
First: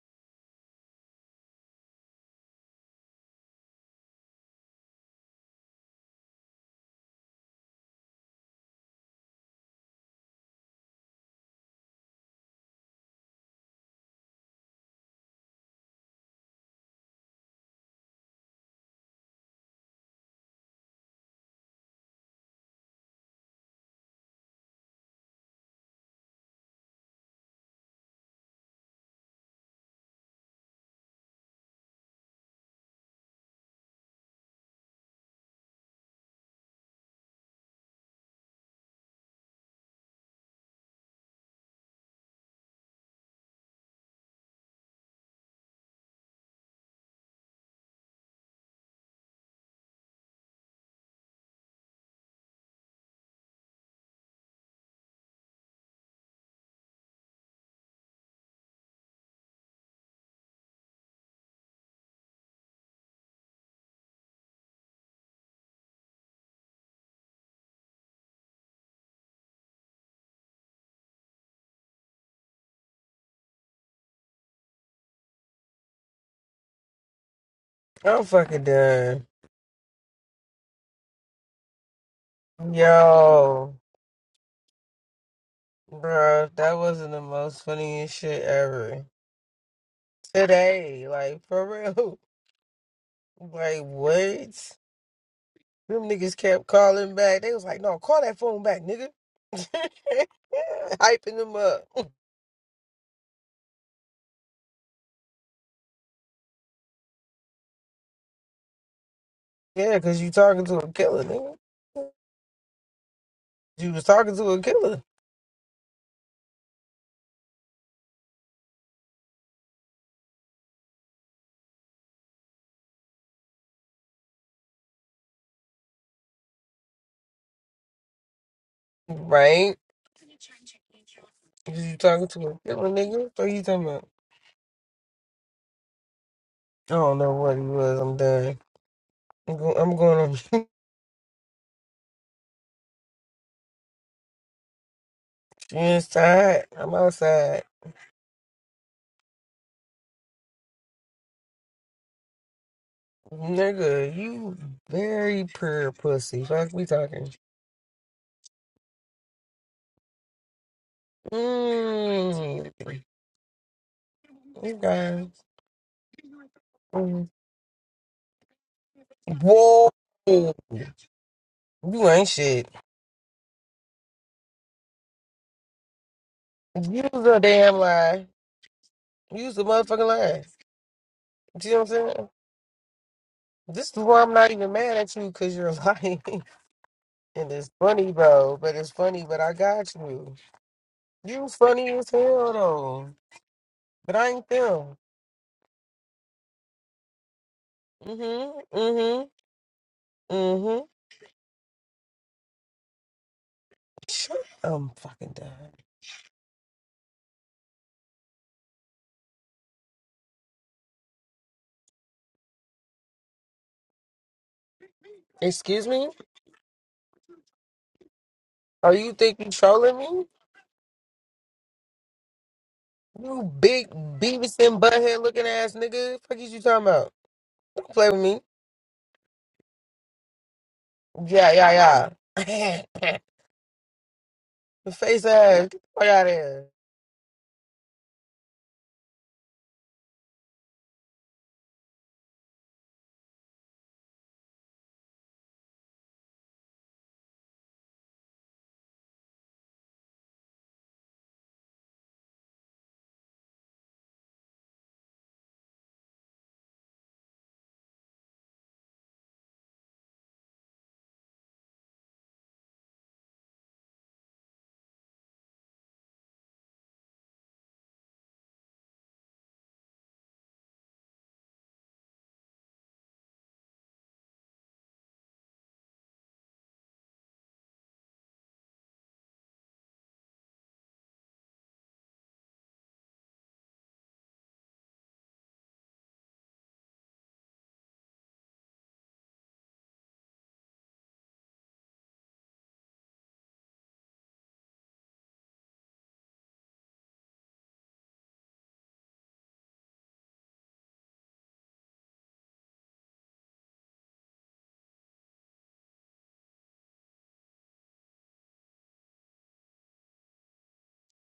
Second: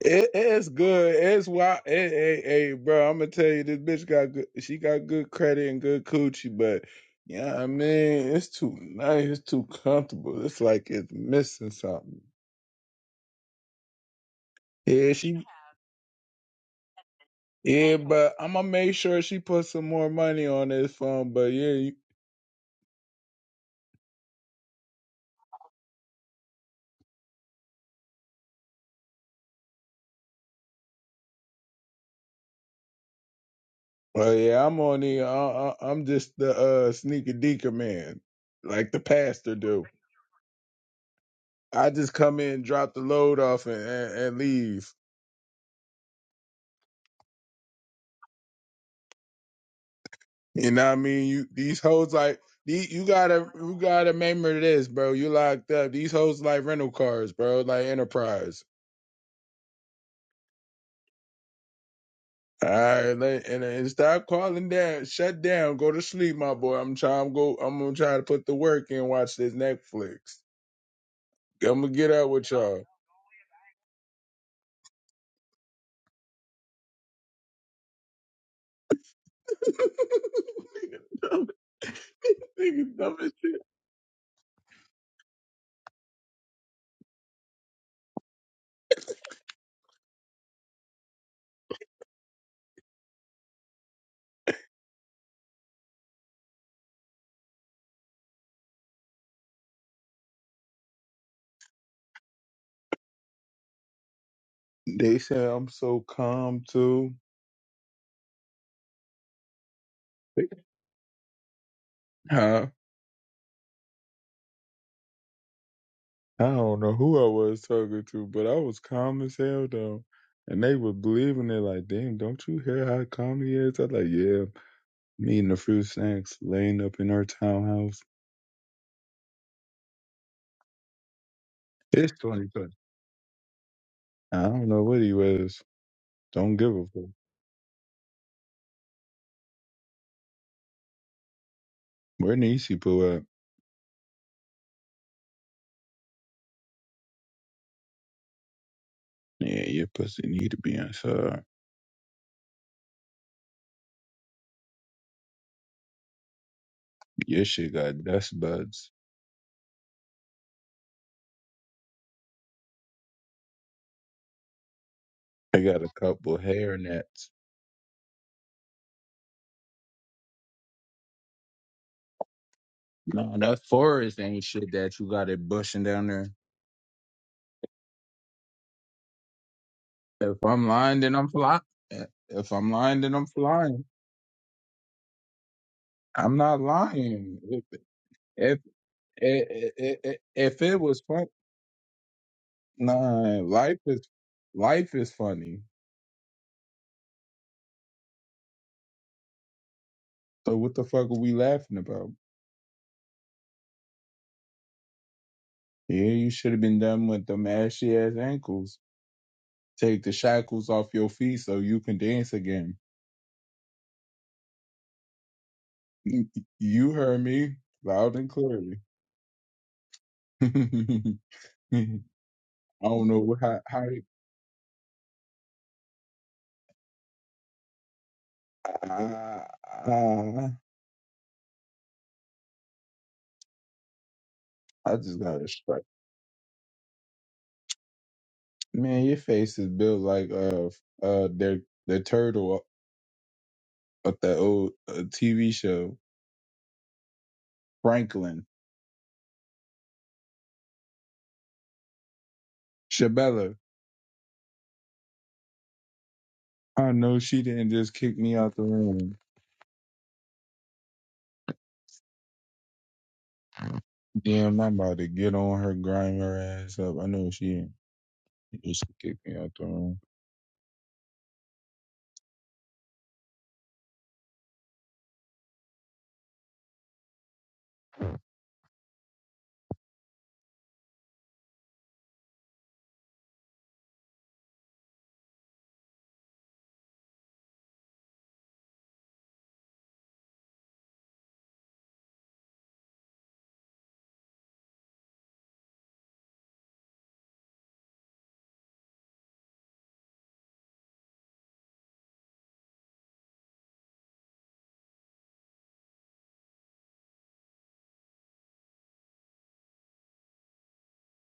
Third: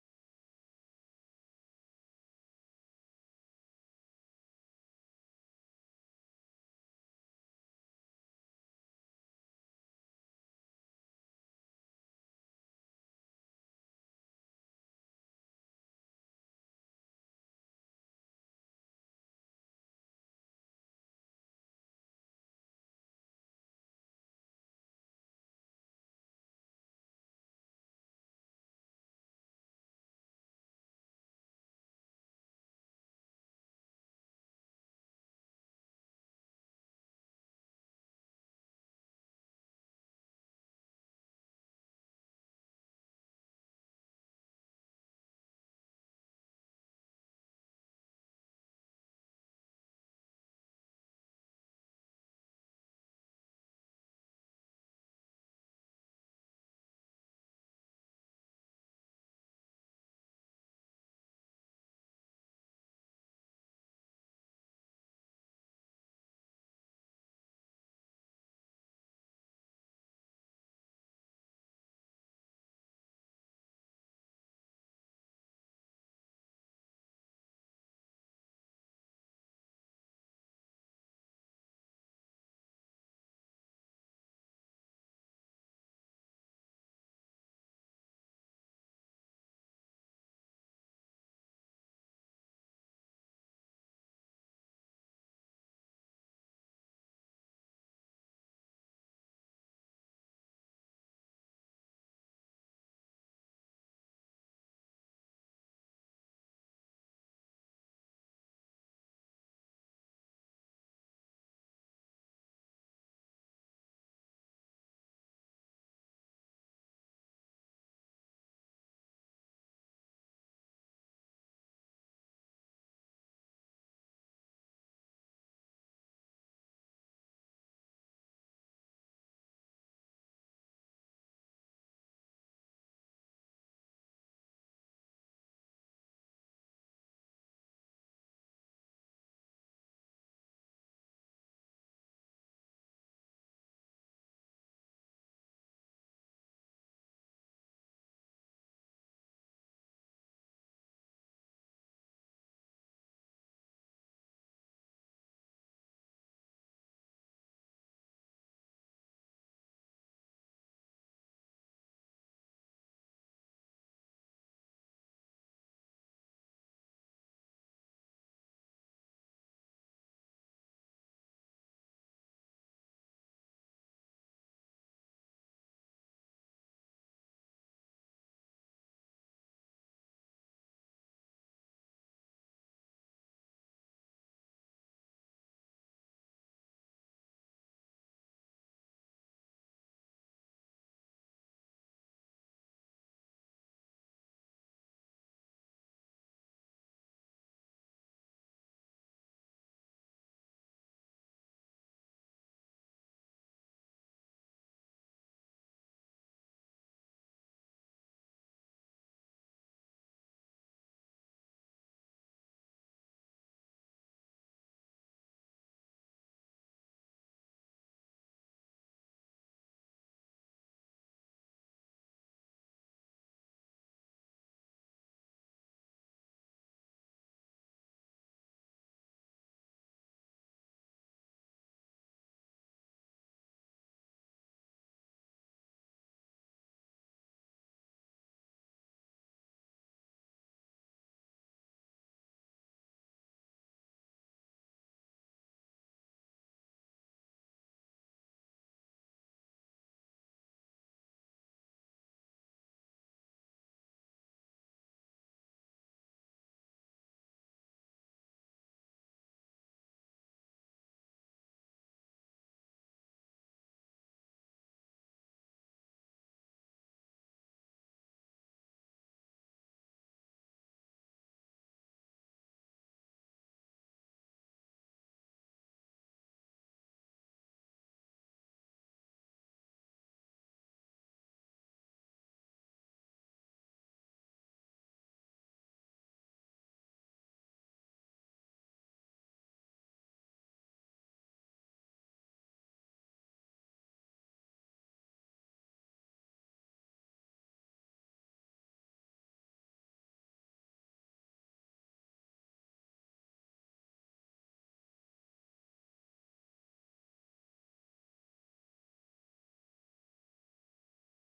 C: It, it's good. It's why. Hey, hey, hey, bro. I'm gonna tell you, this bitch got good. She got good credit and good coochie, but yeah, I mean, it's too nice. It's too comfortable. It's like it's missing something. Yeah, she. Yeah, but I'm gonna make sure she puts some more money on this phone. But yeah, you, well, yeah, I'm on the. I, I, I'm just the uh sneaker deaker man, like the pastor do. I just come in, drop the load off, and and, and leave. You know what I mean? You these hoes like these, you gotta you gotta remember this, bro. You locked up. These hoes like rental cars, bro, like enterprise. Alright, let- and, and stop calling down, shut down, go to sleep, my boy. I'm trying go I'm gonna try to put the work in, watch this Netflix. I'm gonna get out with y'all.
A: I'm fucking done.
C: Nigga, dumb as shit.
A: Yo, bro, that wasn't the most funniest shit ever. Today, like, for real. Like, what? Them niggas kept calling back. They was like, no, call that phone back, nigga. Hyping them up.
C: They said I'm so calm too.
A: Yeah, because you talking to a killer, nigga.
C: Huh?
A: You was talking to a killer,
C: I don't know who I was talking to, but I was calm as hell though. And they were believing it like, damn, don't you hear how calm he is? I was like, yeah, me and the fruit snacks laying up in our townhouse.
A: right? Who you
C: It's
A: talking to?
C: 2020.
A: Yo, nigga, what you talking about?
C: I don't know what he was. Don't give a
A: I
C: fuck.
A: don't know what he was. I'm done. I'm, go- I'm going on. mute.
C: Where Niecy pull up?
A: you inside? I'm outside.
C: Yeah, your pussy need to be inside.
A: Nigga, you very pure pussy. Fuck, we talking.
C: Your shit got dust buds.
A: Mmm. You guys.
C: I got a couple hair
A: Mm.
C: nets.
A: Whoa. You ain't shit.
C: No, that forest ain't shit that you got it bushing down there.
A: Use a damn lie. Use a motherfucking
C: If
A: lie.
C: I'm lying, then I'm flying.
A: You know what I'm saying?
C: If I'm lying, then I'm flying.
A: This is why I'm not even mad at you because you're lying.
C: I'm not lying.
A: and
C: If
A: it's funny, bro.
C: if
A: But it's funny, but I
C: if,
A: got
C: if,
A: you.
C: if it was fun,
A: You funny as hell though.
C: nah. Life is
A: But I ain't
C: life
A: them.
C: is funny.
A: Mm-hmm. Mm-hmm.
C: So what
A: Mm-hmm.
C: the fuck are we laughing about?
A: Shut I'm fucking done.
C: Yeah, you should have been done with them ashy ass ankles. Take the shackles off your feet so you can dance again.
A: Excuse me?
C: You heard me loud and clearly.
A: Are you think you trolling me?
C: I don't know
A: You
C: how. how
A: big Beavis and butthead looking ass nigga. Fuck is you talking about? Don't play with me.
C: I, I,
A: Yeah, yeah, yeah. the
C: I just
A: face
C: got a
A: ass. Get
C: strike.
A: the fuck out of here.
C: Man, your face is built like uh uh their the turtle of the old uh, TV show Franklin Shabella. I know she didn't just kick me out the room. Damn, I'm about to get on her, grind her ass up. I know she didn't just kick me out the room.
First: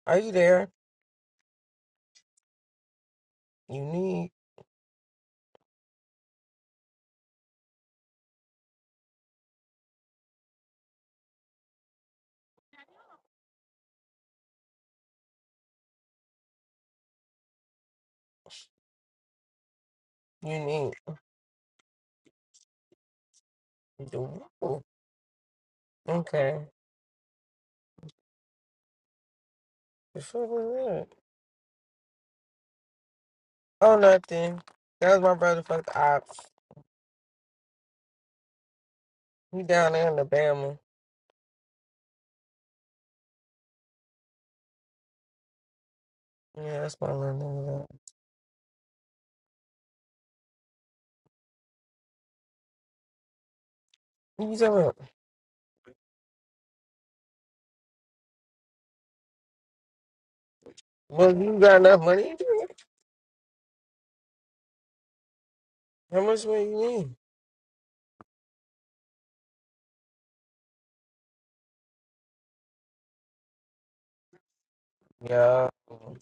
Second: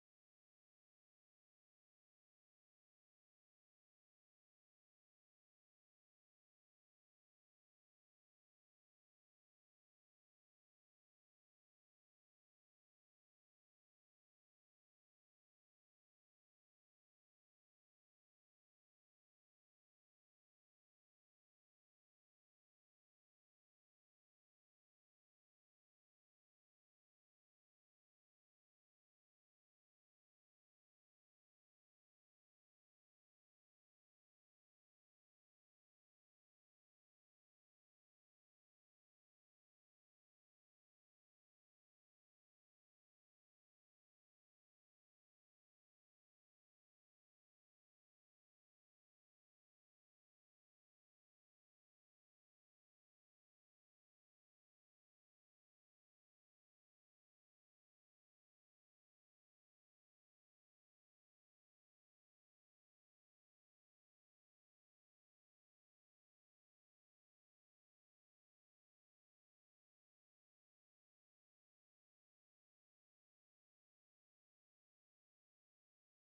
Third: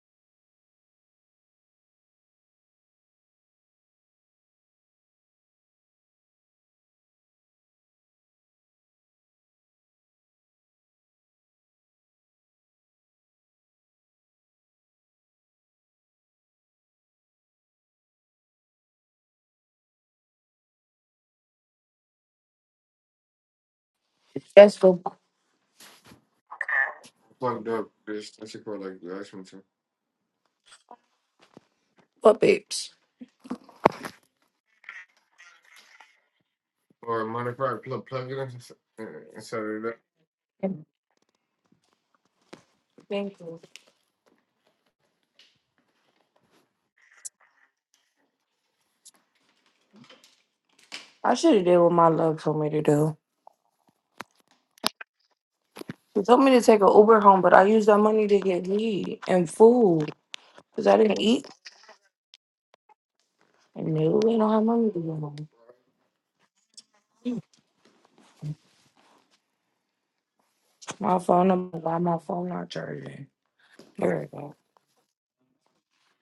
A: Are you there? You need you need
B: Just
A: Ooh,
B: for
A: okay. The fuck was that?
B: puppets.
A: Oh nothing. That was my brother fucked ops. He down there in Alabama.
B: Thank you.
A: Yeah, that's my little nigga.
B: I should have did what my love told me to do.
A: What you talking about?
B: She told me to take an Uber home, but I used that money to get weed and food because I didn't
A: Well,
B: eat.
A: you got enough money?
B: And no, we don't have money to go home.
A: How much money you need?
B: My phone, number- why my phone not charging? Here we go.
A: Yeah. Oh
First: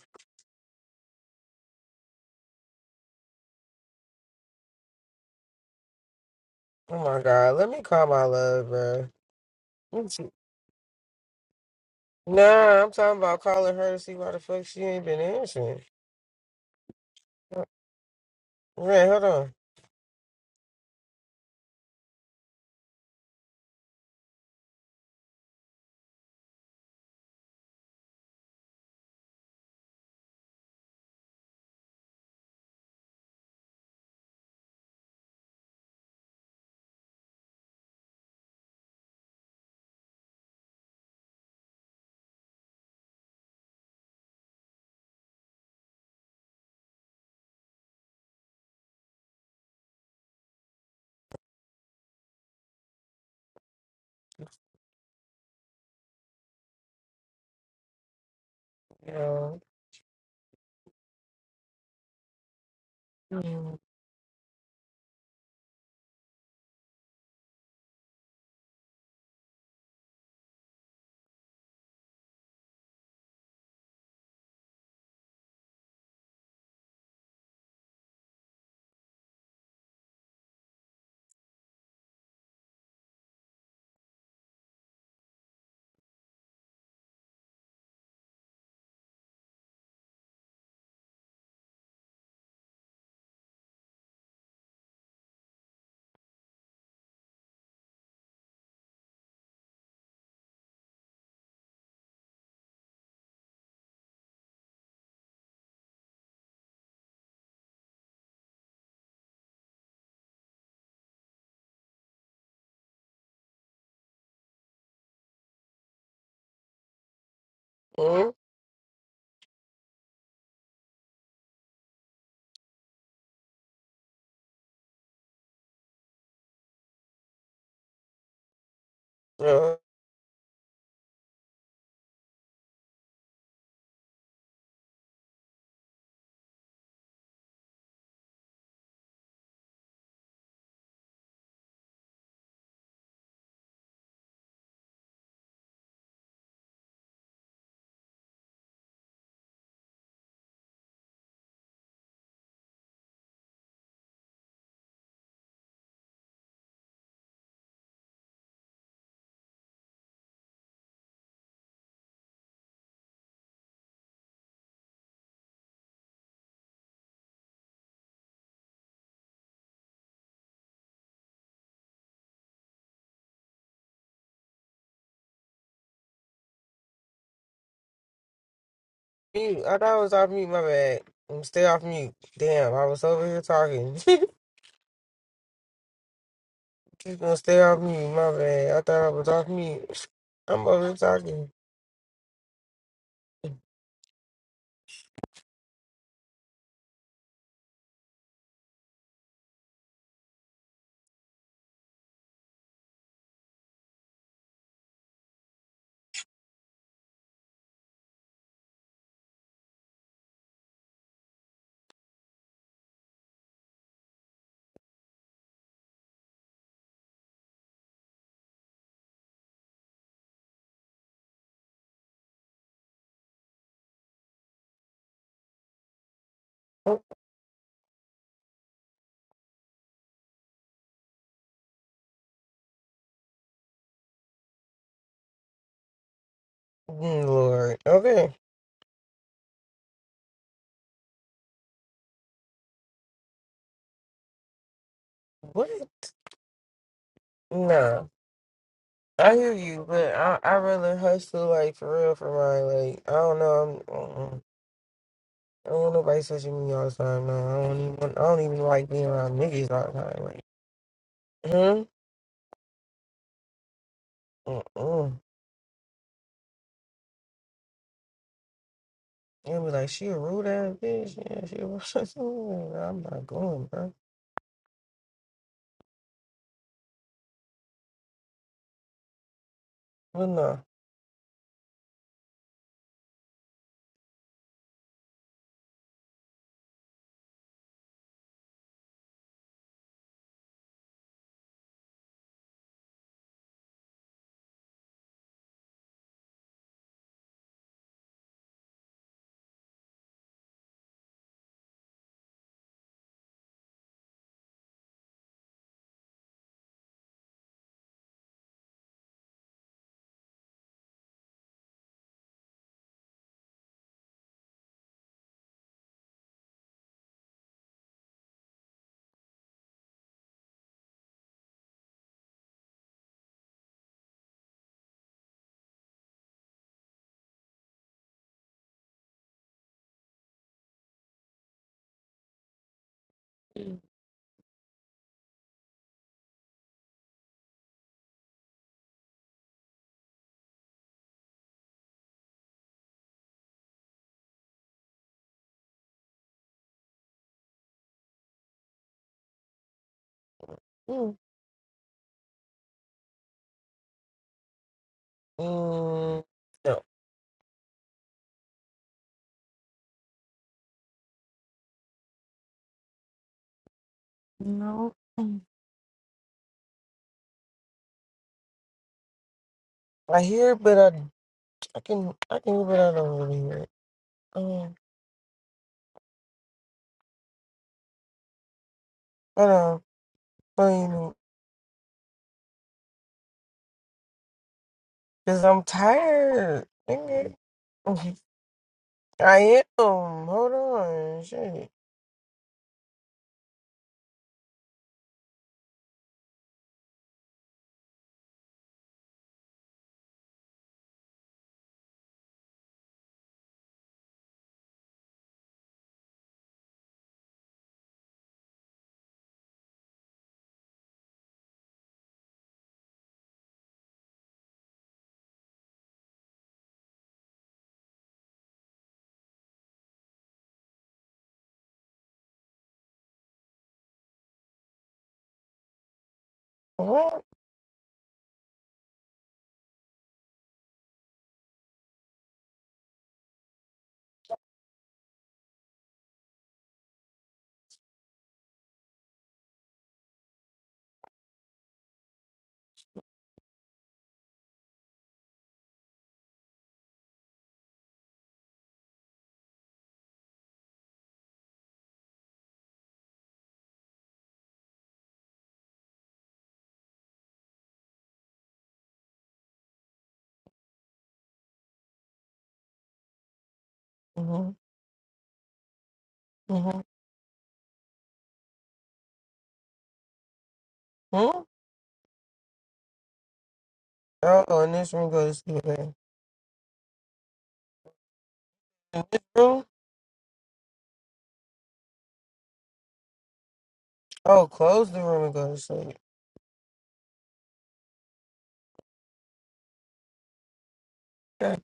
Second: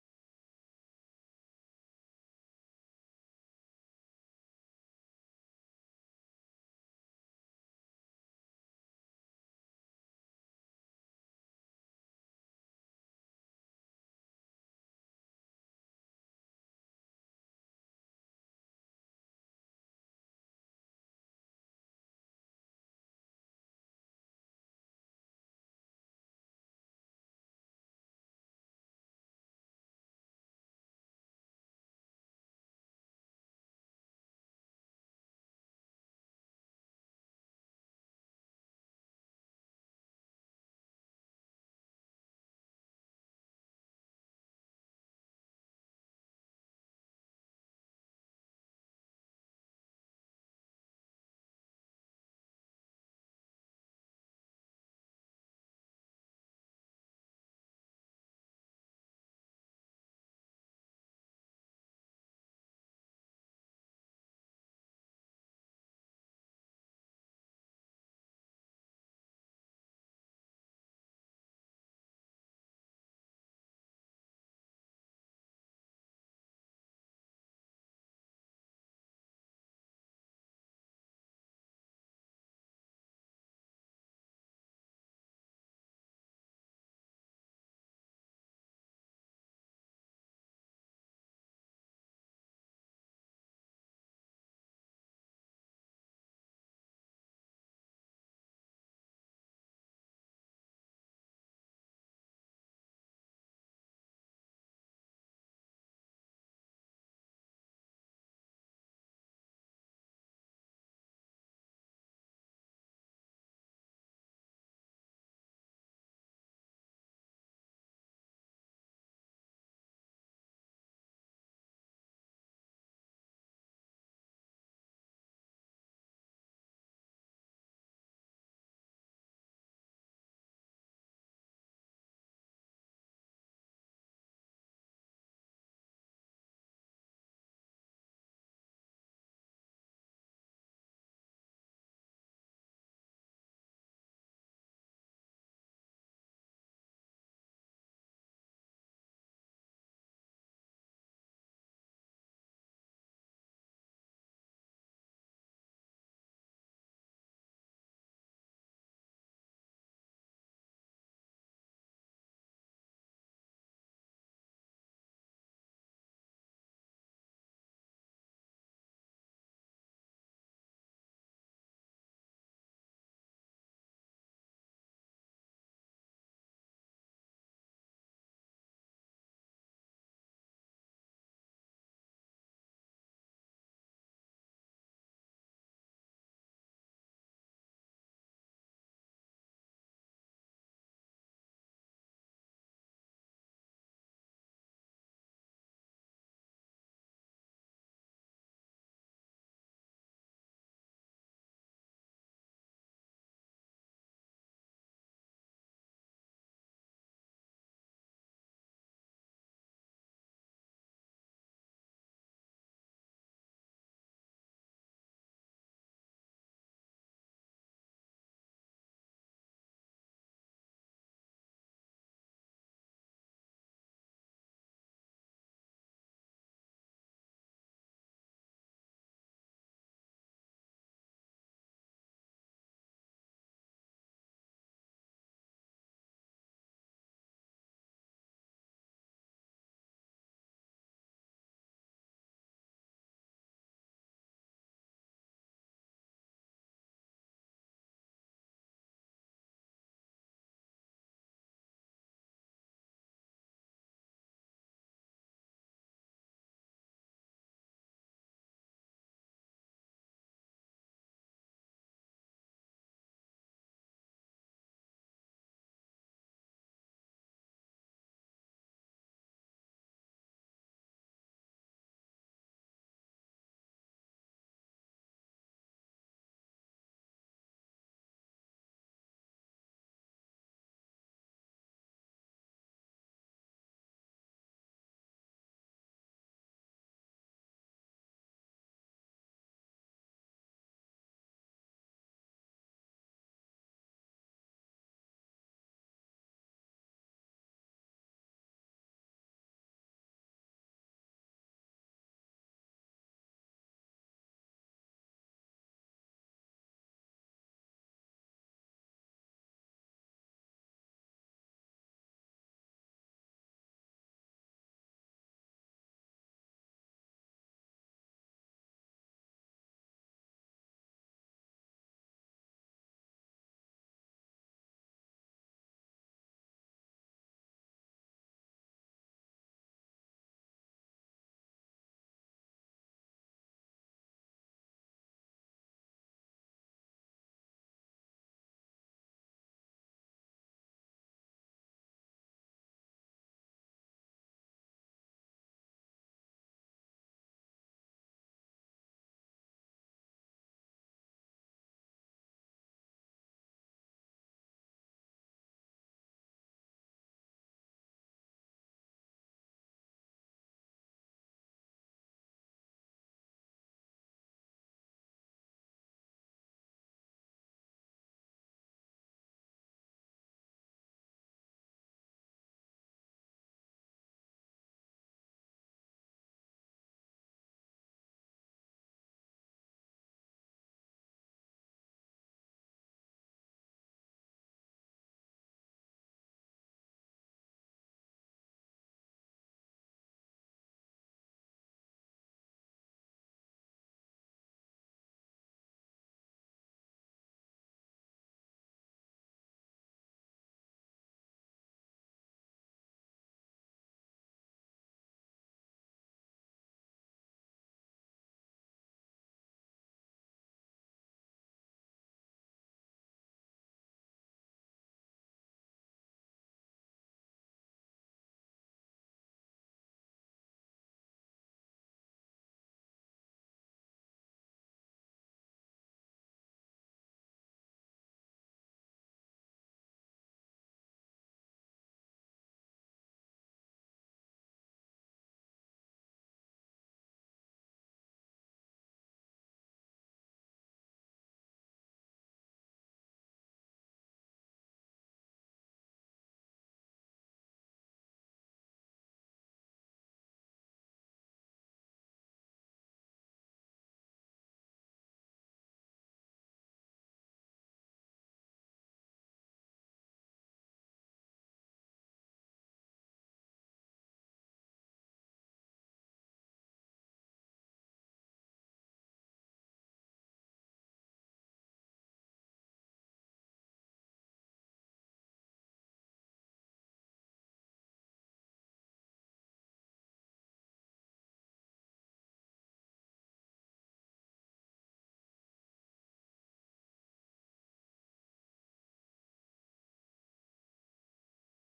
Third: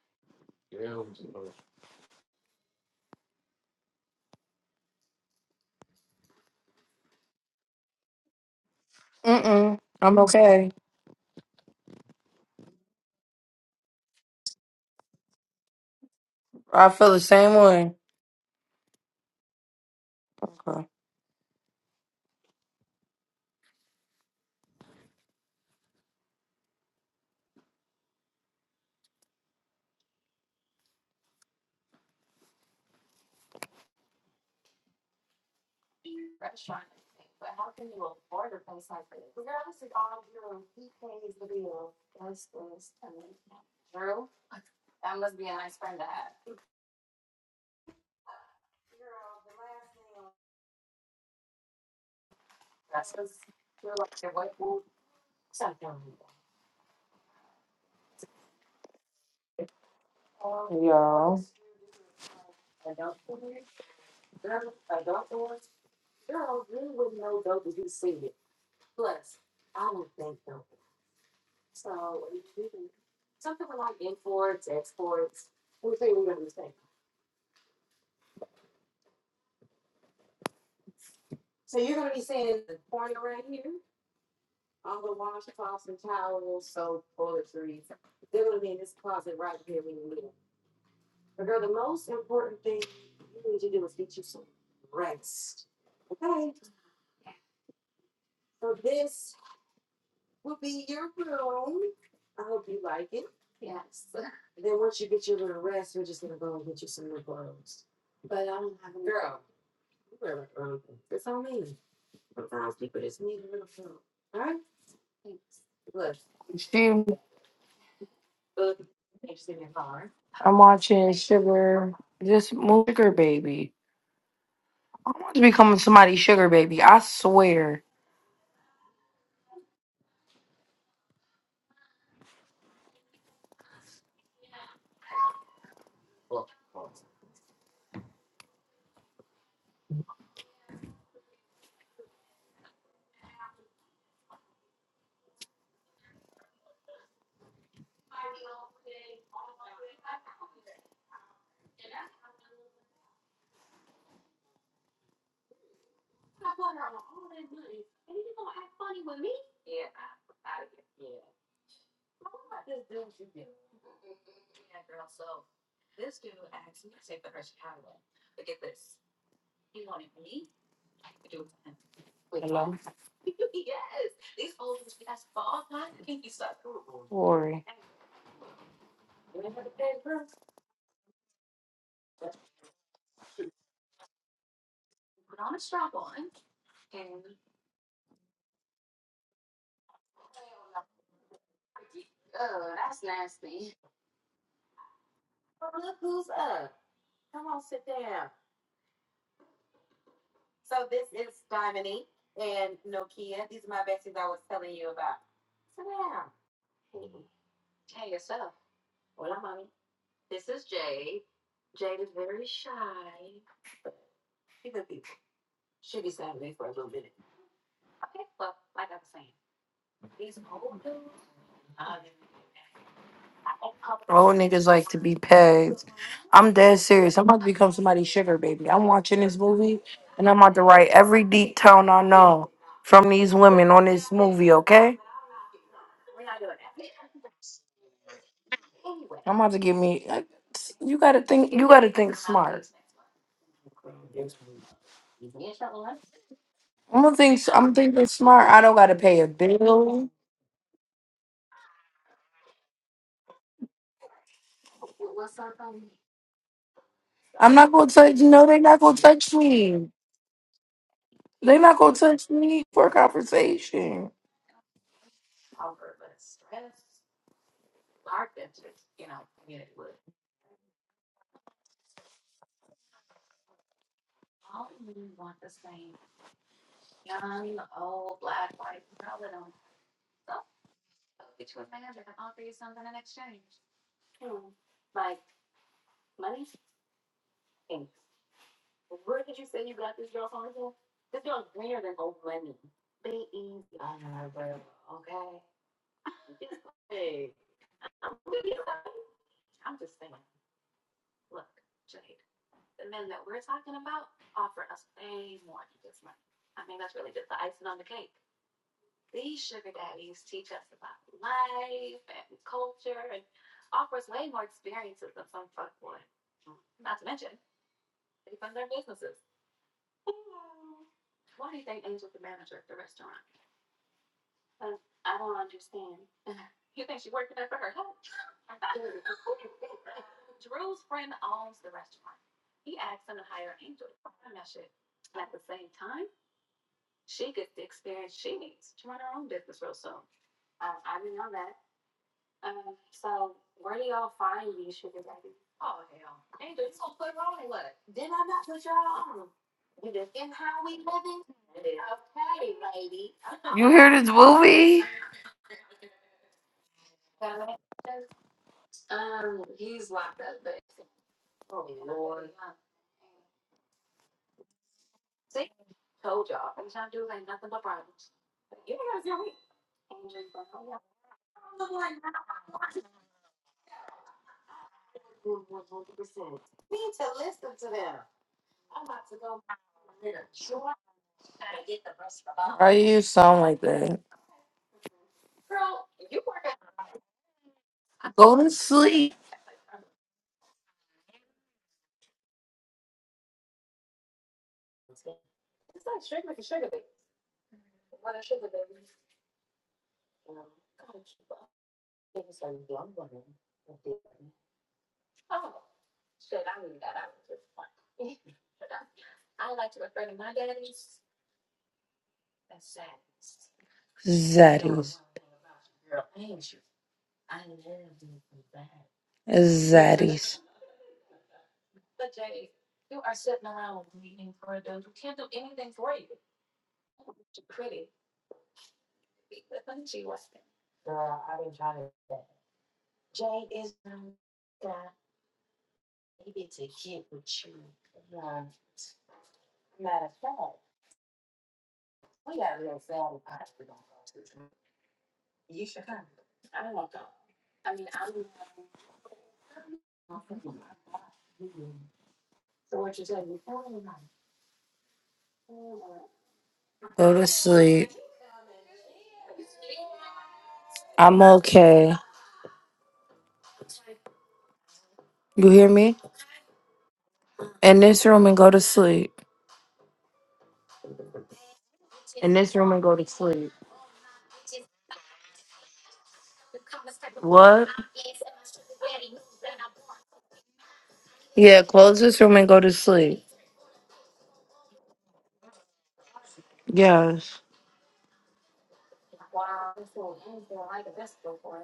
A: my god, let me call my love, bro.
B: Mm-mm. I'm okay.
A: Nah, I'm talking about calling her to see why the fuck she ain't been answering.
B: I feel the same way.
A: Right, hold on.
B: Okay.
A: Yeah.
B: Yeah.
A: Mm-hmm.
B: She, I'm watching Sugar, this mo- Sugar Baby. I want to become somebody's Sugar Baby. I swear.
A: Yo.
B: Glory.
A: Mute. I thought I was off mute, my bad. I'm stay off mute. Damn, I was over here talking. She's gonna stay off mute, my bad. I thought I was off mute. I'm over here talking.
B: Old niggas like to be pegged. I'm dead
A: Oh,
B: serious. I'm about to become somebody's Sugar Baby. I'm watching this movie and I'm about to write every deep tone I know from these women on this movie, okay?
A: Mm, Lord. Okay.
B: I'm about to give me. You gotta think. You gotta think smart.
A: What?
B: I don't think so. I'm thinking
A: No,
B: smart. I don't gotta pay a
A: I hear you,
B: bill.
A: but I I rather hustle like for real for my Like I don't know, I'm, mm-mm. I don't want nobody touching me all the time. No,
B: I'm
A: I
B: not
A: don't
B: gonna
A: even
B: touch.
A: want- I don't
B: No,
A: even
B: they not
A: like
B: gonna
A: being around
B: touch
A: niggas
B: me.
A: all the time. Like,
B: They not
A: hmm,
B: gonna touch me for conversation.
A: mm-mm. And be like, she a rude ass bitch. Yeah, she. A rude ass bitch. I'm not going, bro. But no, mm,
B: You hear this movie?
A: mm, no. No. Mm. I hear it, but I I can I can hear, it, but I don't really hear it. Um, I don't. know.
B: Why you sound like that?
A: Cause I'm tired. Nigga. Mhm.
B: Go to sleep,
A: I am. Hold on. Shit.
B: Zaddy. Zaddies.
A: What?
B: Go to sleep. I'm okay.
A: Mm-hmm.
B: You hear me?
A: Mm-hmm.
B: In this room and go to sleep.
A: Hmm?
B: In this room and go to sleep.
A: Oh, In this room go to sleep. man.
B: What?
A: In this room?
B: Yeah, close this room and go to sleep.
A: Oh, close the room and go to sleep.
B: Yes. That's
A: Okay.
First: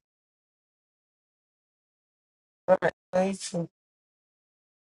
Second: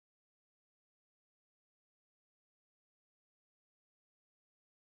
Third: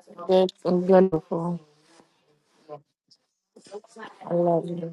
B: beautiful.
A: God,
B: I love you.